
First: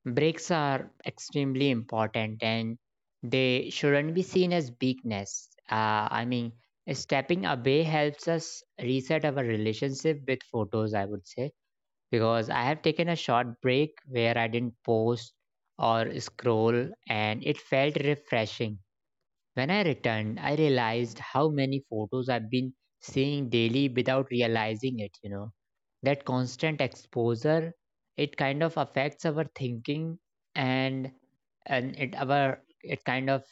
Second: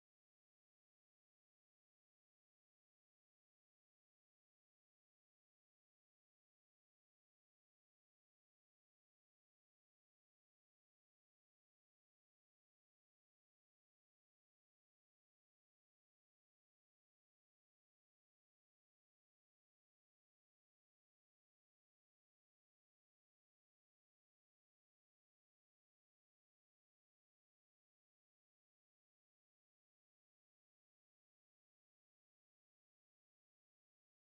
Speaker 1: breaks are extremely important, and they shouldn't be seen as weakness. I mean, stepping away helps us reset our relationship with photos, I would say, because I have taken a short break where I didn't post or scroll, and it felt refreshing. When I returned, I realized how many photos I've been seeing daily without realizing it, you know. That constant exposure, it kind of affects our thinking, and and it kind of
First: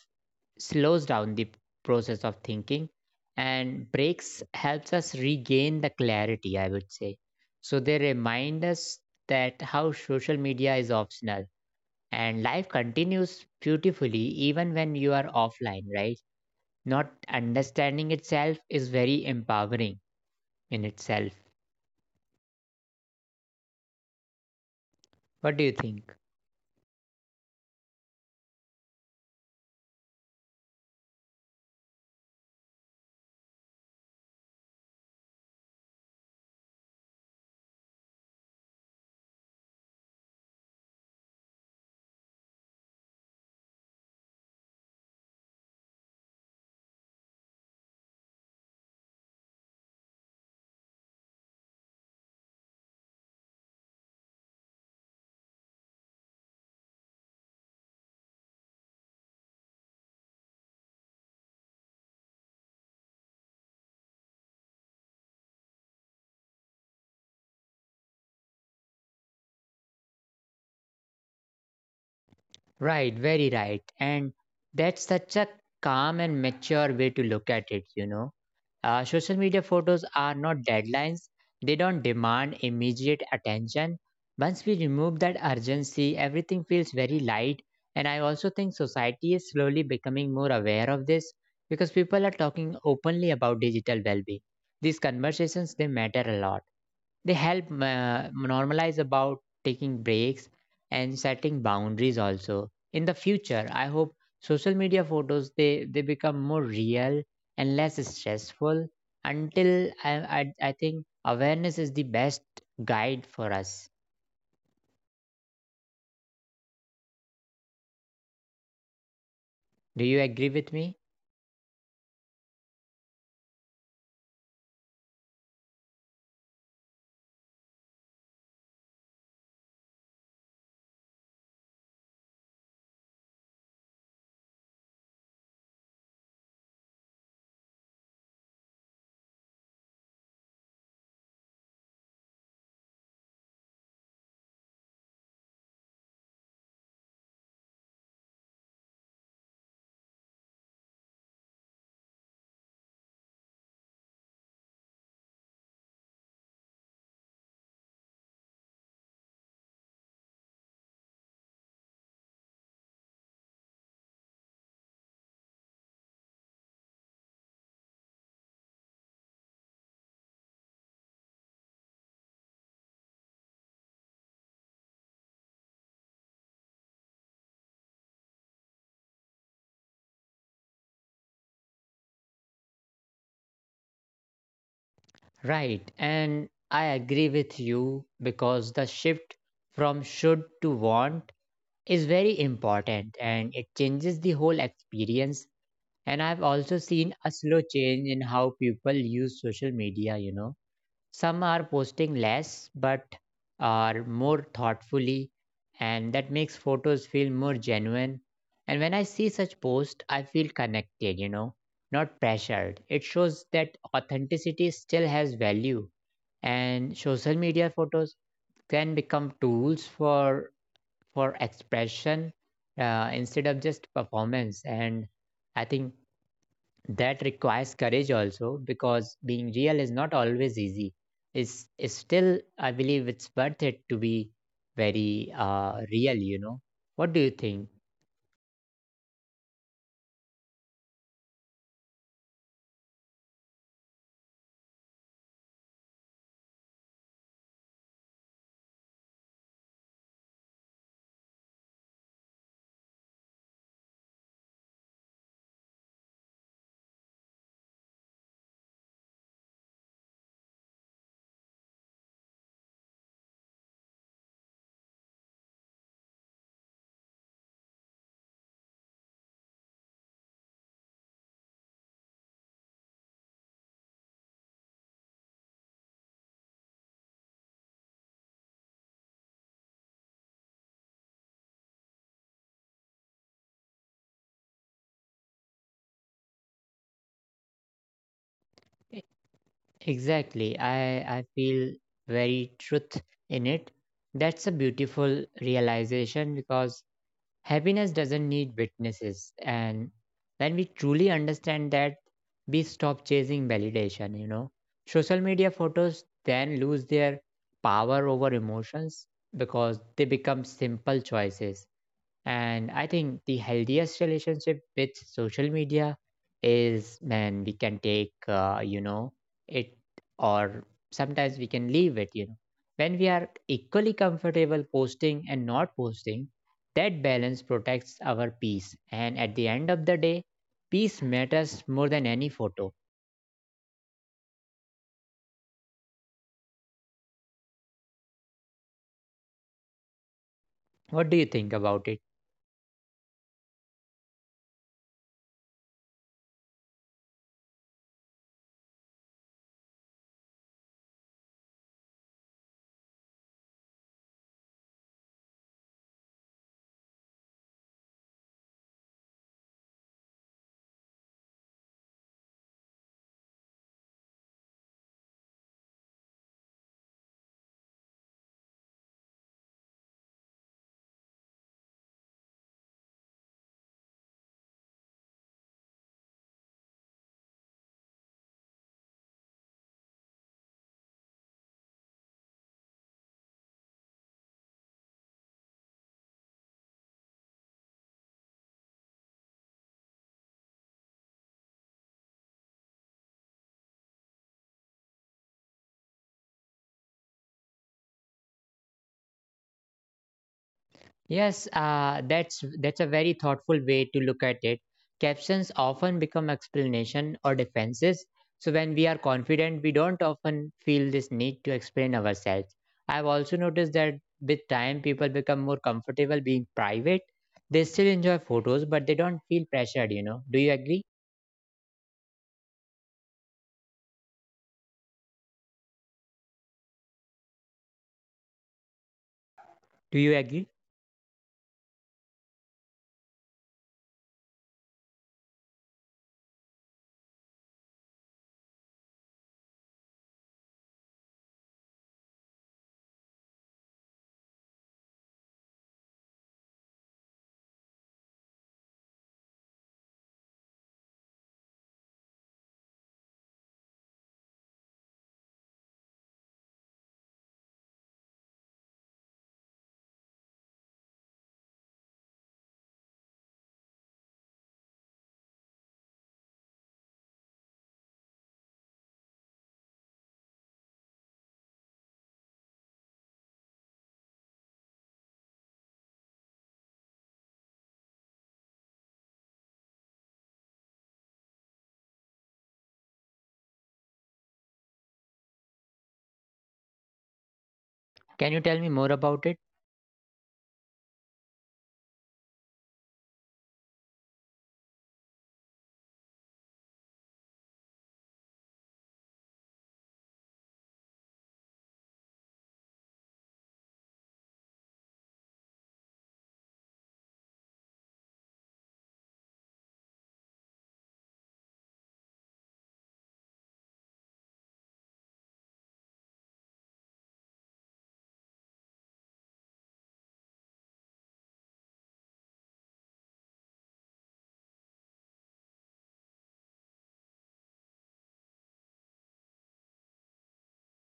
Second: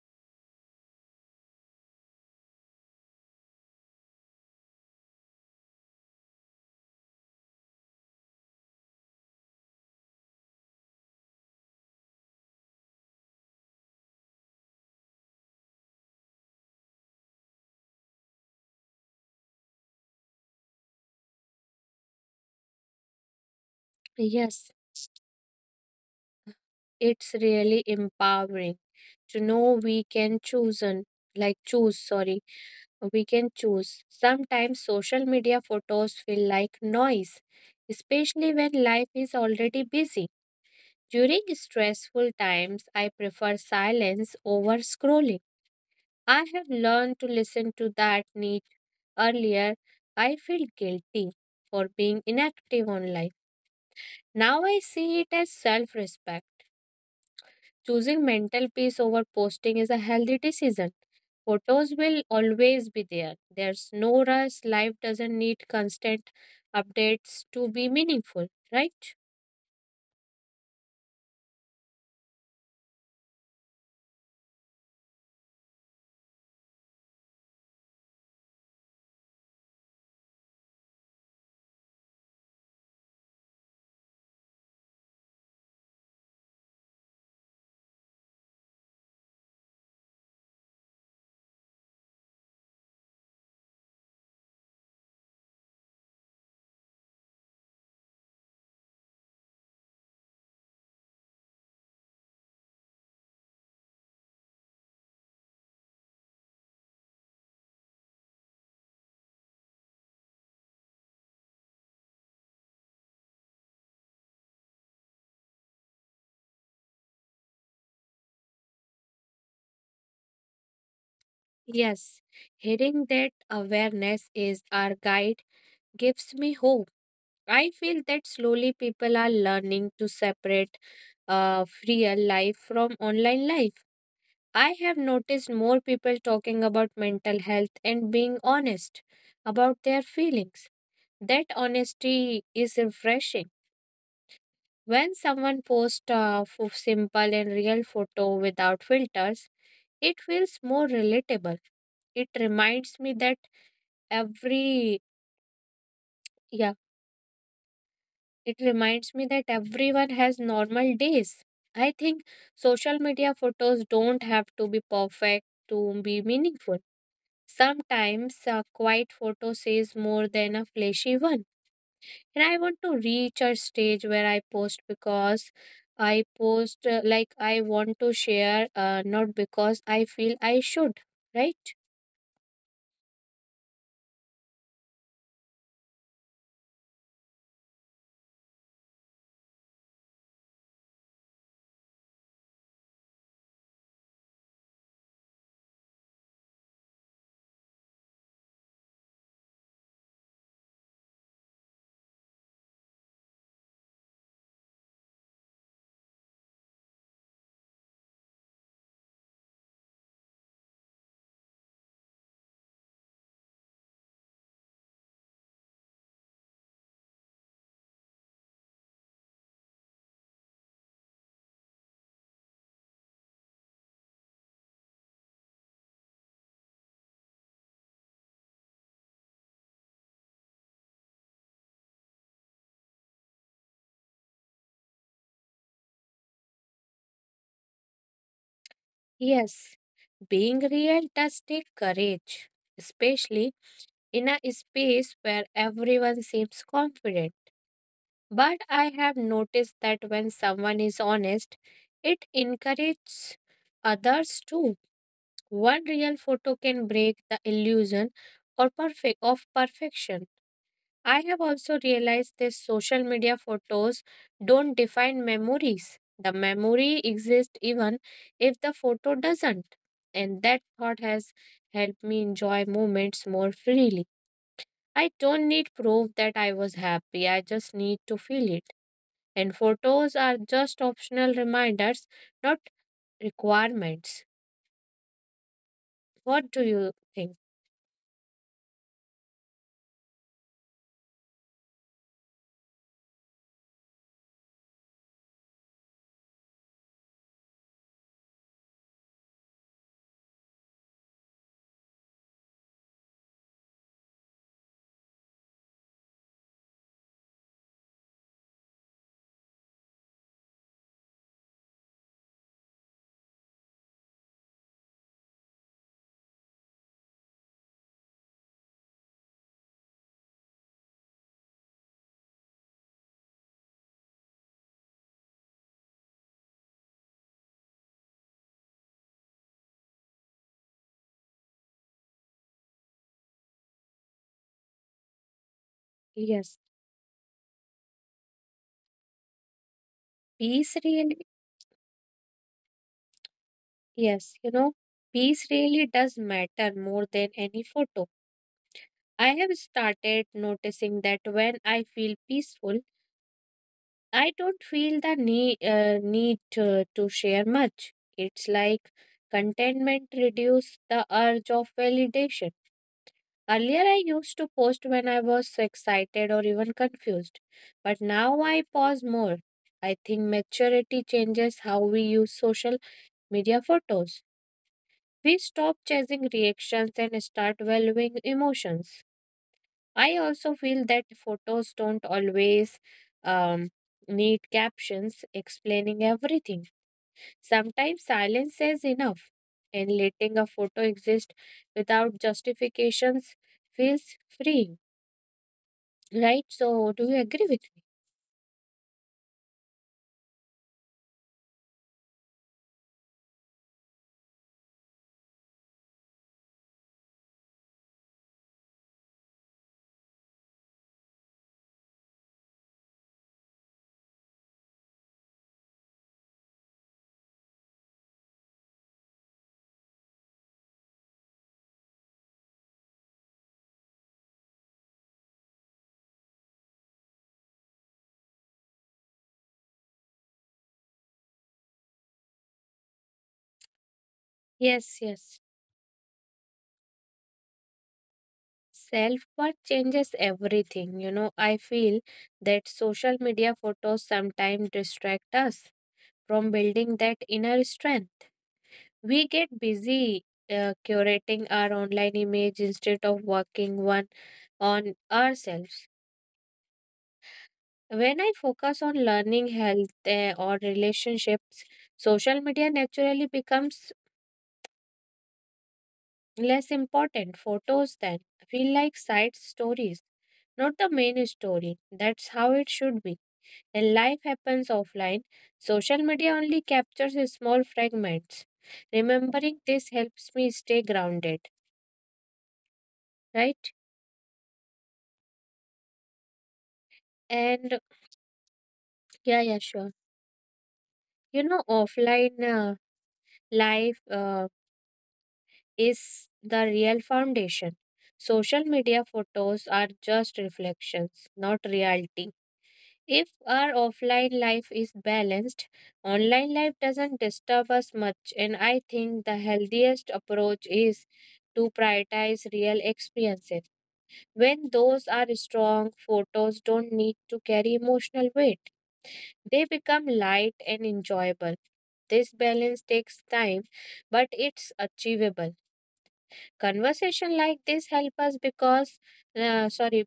Speaker 1: slows down the process of thinking. And breaks helps us regain the clarity, I would say. So they remind us that how social media is optional, and life continues beautifully even when you are offline, right? Not understanding itself is very empowering in itself.
Speaker 2: Yes.
Speaker 1: What do you think?
Speaker 2: It's really empowering to know we can choose and like choose, sorry we can choose. Sometimes social media photos feel like noise, especially when life is already busy. During stressful times, I prefer silence over scrolling. I have learned to listen to that need earlier. I feel guilty for being inactive online. Now I see it as self respect. Choosing mental peace over posting is a healthy decision. Photos will always be there. There's no rush. Life doesn't need constant updates to be meaningful, right?
Speaker 1: Right, very right. And that's such a calm and mature way to look at it, you know. Social media photos are not deadlines, they don't demand immediate attention. Once we remove that urgency, everything feels very light. And I also think society is slowly becoming more aware of this, because people are talking openly about digital well being. These conversations, they matter a lot. They help normalize about taking breaks and setting boundaries also. In the future, I hope social media photos they become more real and less stressful. Until I think awareness is the best guide for us. Do you agree with me?
Speaker 2: Yes, hearing that awareness is our guide gives me hope. I feel that slowly people are learning to separate real life from online life. I have noticed more people talking about mental health and being honest about their feelings. That honesty is refreshing. When someone posts a simple and real photo without filters, it feels more relatable. It reminds me that every yeah, it reminds me that everyone has normal days. I think social media photos don't have to be perfect to be meaningful. Sometimes a quiet photo says more than a flashy one. And I want to reach a stage where I i post like I want to share, not because I feel I should, right?
Speaker 1: Right. And I agree with you because the shift from should to want is very important, and it changes the whole experience. And I've also seen a slow change in how people use social media, you know. Some are posting less but are more thoughtfully, and that makes photos feel more genuine. And when I see such posts, I feel connected, you know, not pressured. It shows that authenticity still has value, and social media photos can become tools for expression, instead of just performance. And I think that requires courage also, because being real is not always easy. Is Still, I believe it's worth it to be very real, you know. What do you think?
Speaker 2: Yes, being real does take courage, especially in a space where everyone seems confident. But I have noticed that when someone is honest, it encourages others too. One real photo can break the illusion or perfect of perfection. I have also realized that social media photos don't define memories. The memory exists even if the photo doesn't. And that thought has helped me enjoy moments more freely. I don't need proof that I was happy, I just need to feel it. And photos are just optional reminders, not requirements. What do you think?
Speaker 1: E- exactly, I feel very truth in it. That's a beautiful realization, because happiness doesn't need witnesses, and when we truly understand that, we stop chasing validation, you know. Social media photos then lose their power over emotions, because they become simple choices. And I think the healthiest relationship with social media is when we can take, it, or sometimes we can leave it, you know. When we are equally comfortable posting and not posting, that balance protects our peace. And at the end of the day, peace matters more than any photo.
Speaker 2: Yes,
Speaker 1: What do you
Speaker 2: peace
Speaker 1: think about
Speaker 2: really,
Speaker 1: it?
Speaker 2: yes, you know, peace really does matter more than any photo. I have started noticing that when I feel peaceful, I don't feel the need to share much. It's like contentment reduces the urge of validation. Earlier, I used to post when I was excited or even confused, but now I pause more. I think maturity changes how we use social media photos. We stop chasing reactions and start valuing emotions. I also feel that photos don't always um, need captions explaining everything. Sometimes silence is enough, and letting a photo exist without justifications feels free, right? So, do you agree with me?
Speaker 1: Yes, that's a very thoughtful way to look at it. Captions often become explanation or defenses. So when we are confident, we don't often feel this need to explain ourselves. I've also noticed that with time, people become more comfortable being private. They still enjoy photos, but they don't feel pressured. You know? Do you agree? Do you agree?
Speaker 2: Yes, yes. Self worth changes everything. You know, I feel that social media photos sometimes distract us from building that inner strength. We get busy curating our online image instead of working one on ourselves. When I focus on learning, health, or relationships, social media naturally becomes less important. Photos then feel like side stories, not the main story. That's how it should be. And life happens offline. Social media only captures small fragments. Remembering this helps me stay grounded, right?
Speaker 1: Can you tell
Speaker 2: And
Speaker 1: me more about it?
Speaker 2: yeah, yeah, sure. You know, offline life is the real foundation. Social media photos are just reflections, not reality. If our offline life is balanced, online life doesn't disturb us much, and I think the healthiest approach is to prioritize real experiences. When those are strong, photos don't need to carry emotional weight. They become light and enjoyable. This balance takes time, but it's achievable. Conversation like this help us because, uh, sorry,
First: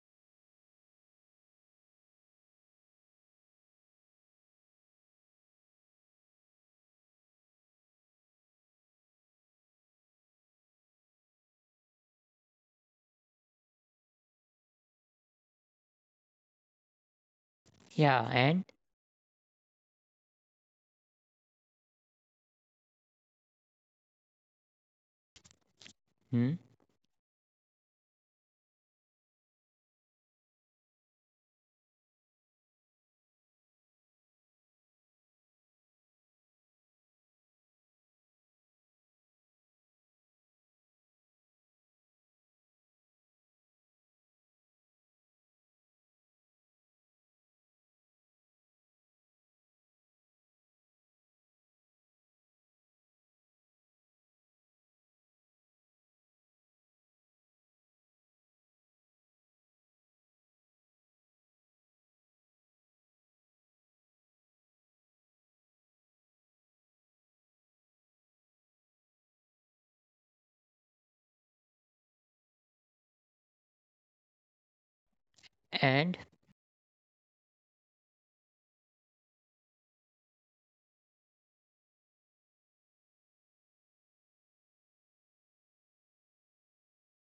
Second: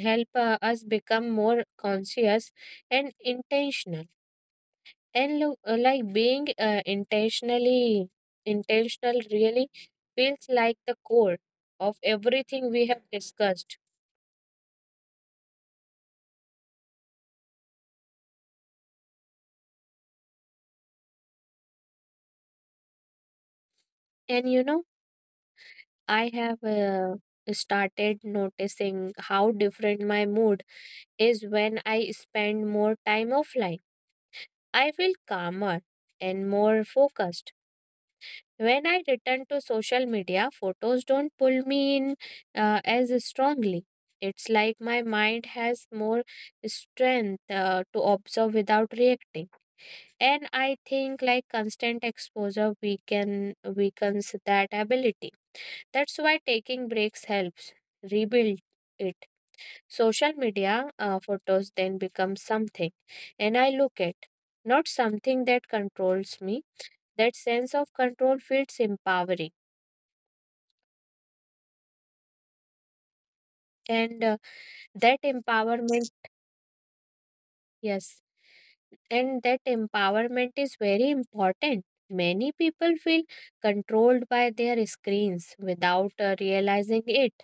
Speaker 2: help us become more conscious and intentional. And look, like being intentionally intentional really feels like the core of everything we have discussed.
Speaker 1: Yeah. And
Speaker 2: And you know, I
Speaker 1: hmm?
Speaker 2: have started noticing how different my mood is when I spend more time offline. I feel calmer and more focused. When I return to social media, photos don't pull me in as strongly. It's like my mind has more strength to observe without reacting. And I think like constant exposure weakens that ability. That's why taking breaks helps rebuild it. Social media photos then become something, and I look at not something that controls me. That sense of control feels empowering, and that empowerment,
Speaker 1: And
Speaker 2: yes, and that empowerment is very important. Many people feel controlled by their screens without realizing it.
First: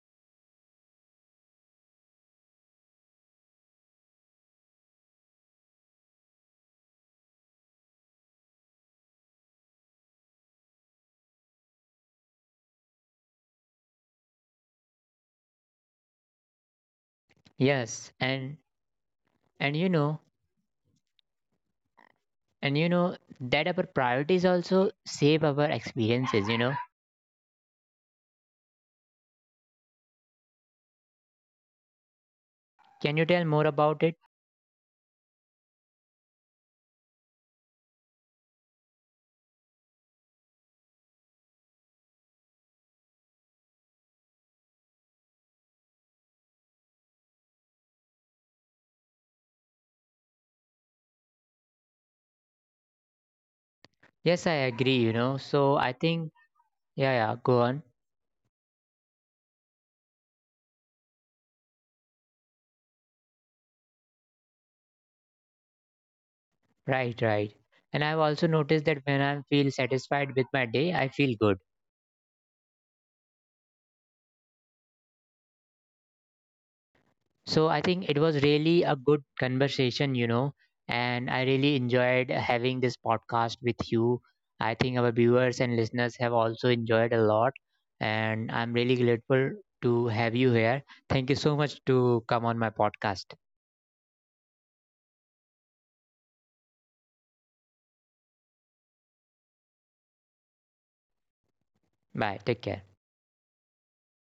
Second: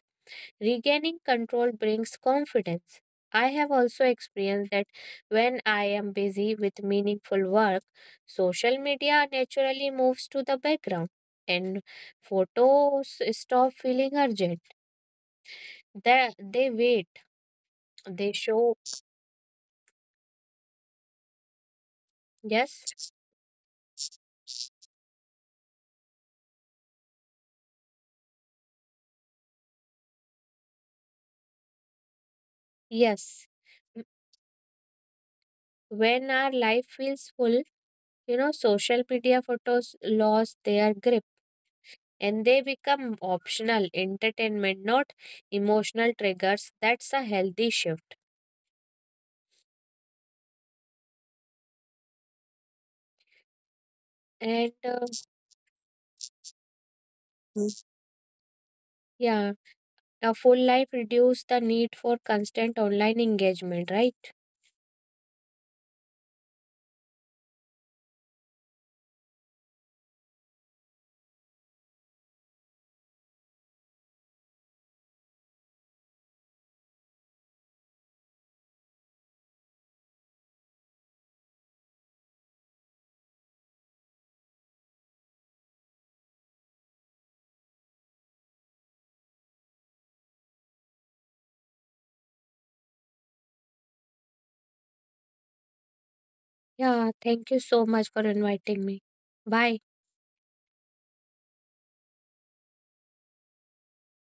Speaker 2: Regaining control brings confidence. I have also experienced that when I am busy with meaningful work, social media naturally moves to the background and photos stop feeling urgent. They wait,
Speaker 1: yes,
Speaker 2: they show,
Speaker 1: and you know. And you
Speaker 2: yes,
Speaker 1: know that our priorities also shape our experiences, you know. Can you tell more
Speaker 2: yes.
Speaker 1: about it?
Speaker 2: When our life feels full, you know, social media photos lose their grip and they become optional entertainment, not emotional triggers. That's a healthy shift.
Speaker 1: Yes, I agree,
Speaker 2: And
Speaker 1: you know. So I think yeah, yeah, go on.
Speaker 2: mm, yeah, a full life reduce the need for constant online engagement, right?
Speaker 1: Right, right. And I've also noticed that when I feel satisfied with my day, I feel good. So I think it was really a good conversation, you know, and I really enjoyed having this podcast with you. I think our viewers and listeners have also enjoyed a lot, and I'm really grateful to have you here. Thank you so much to come on my podcast.
Speaker 2: Yeah, thank you so much for inviting me. Bye.
Speaker 1: Bye. Take care.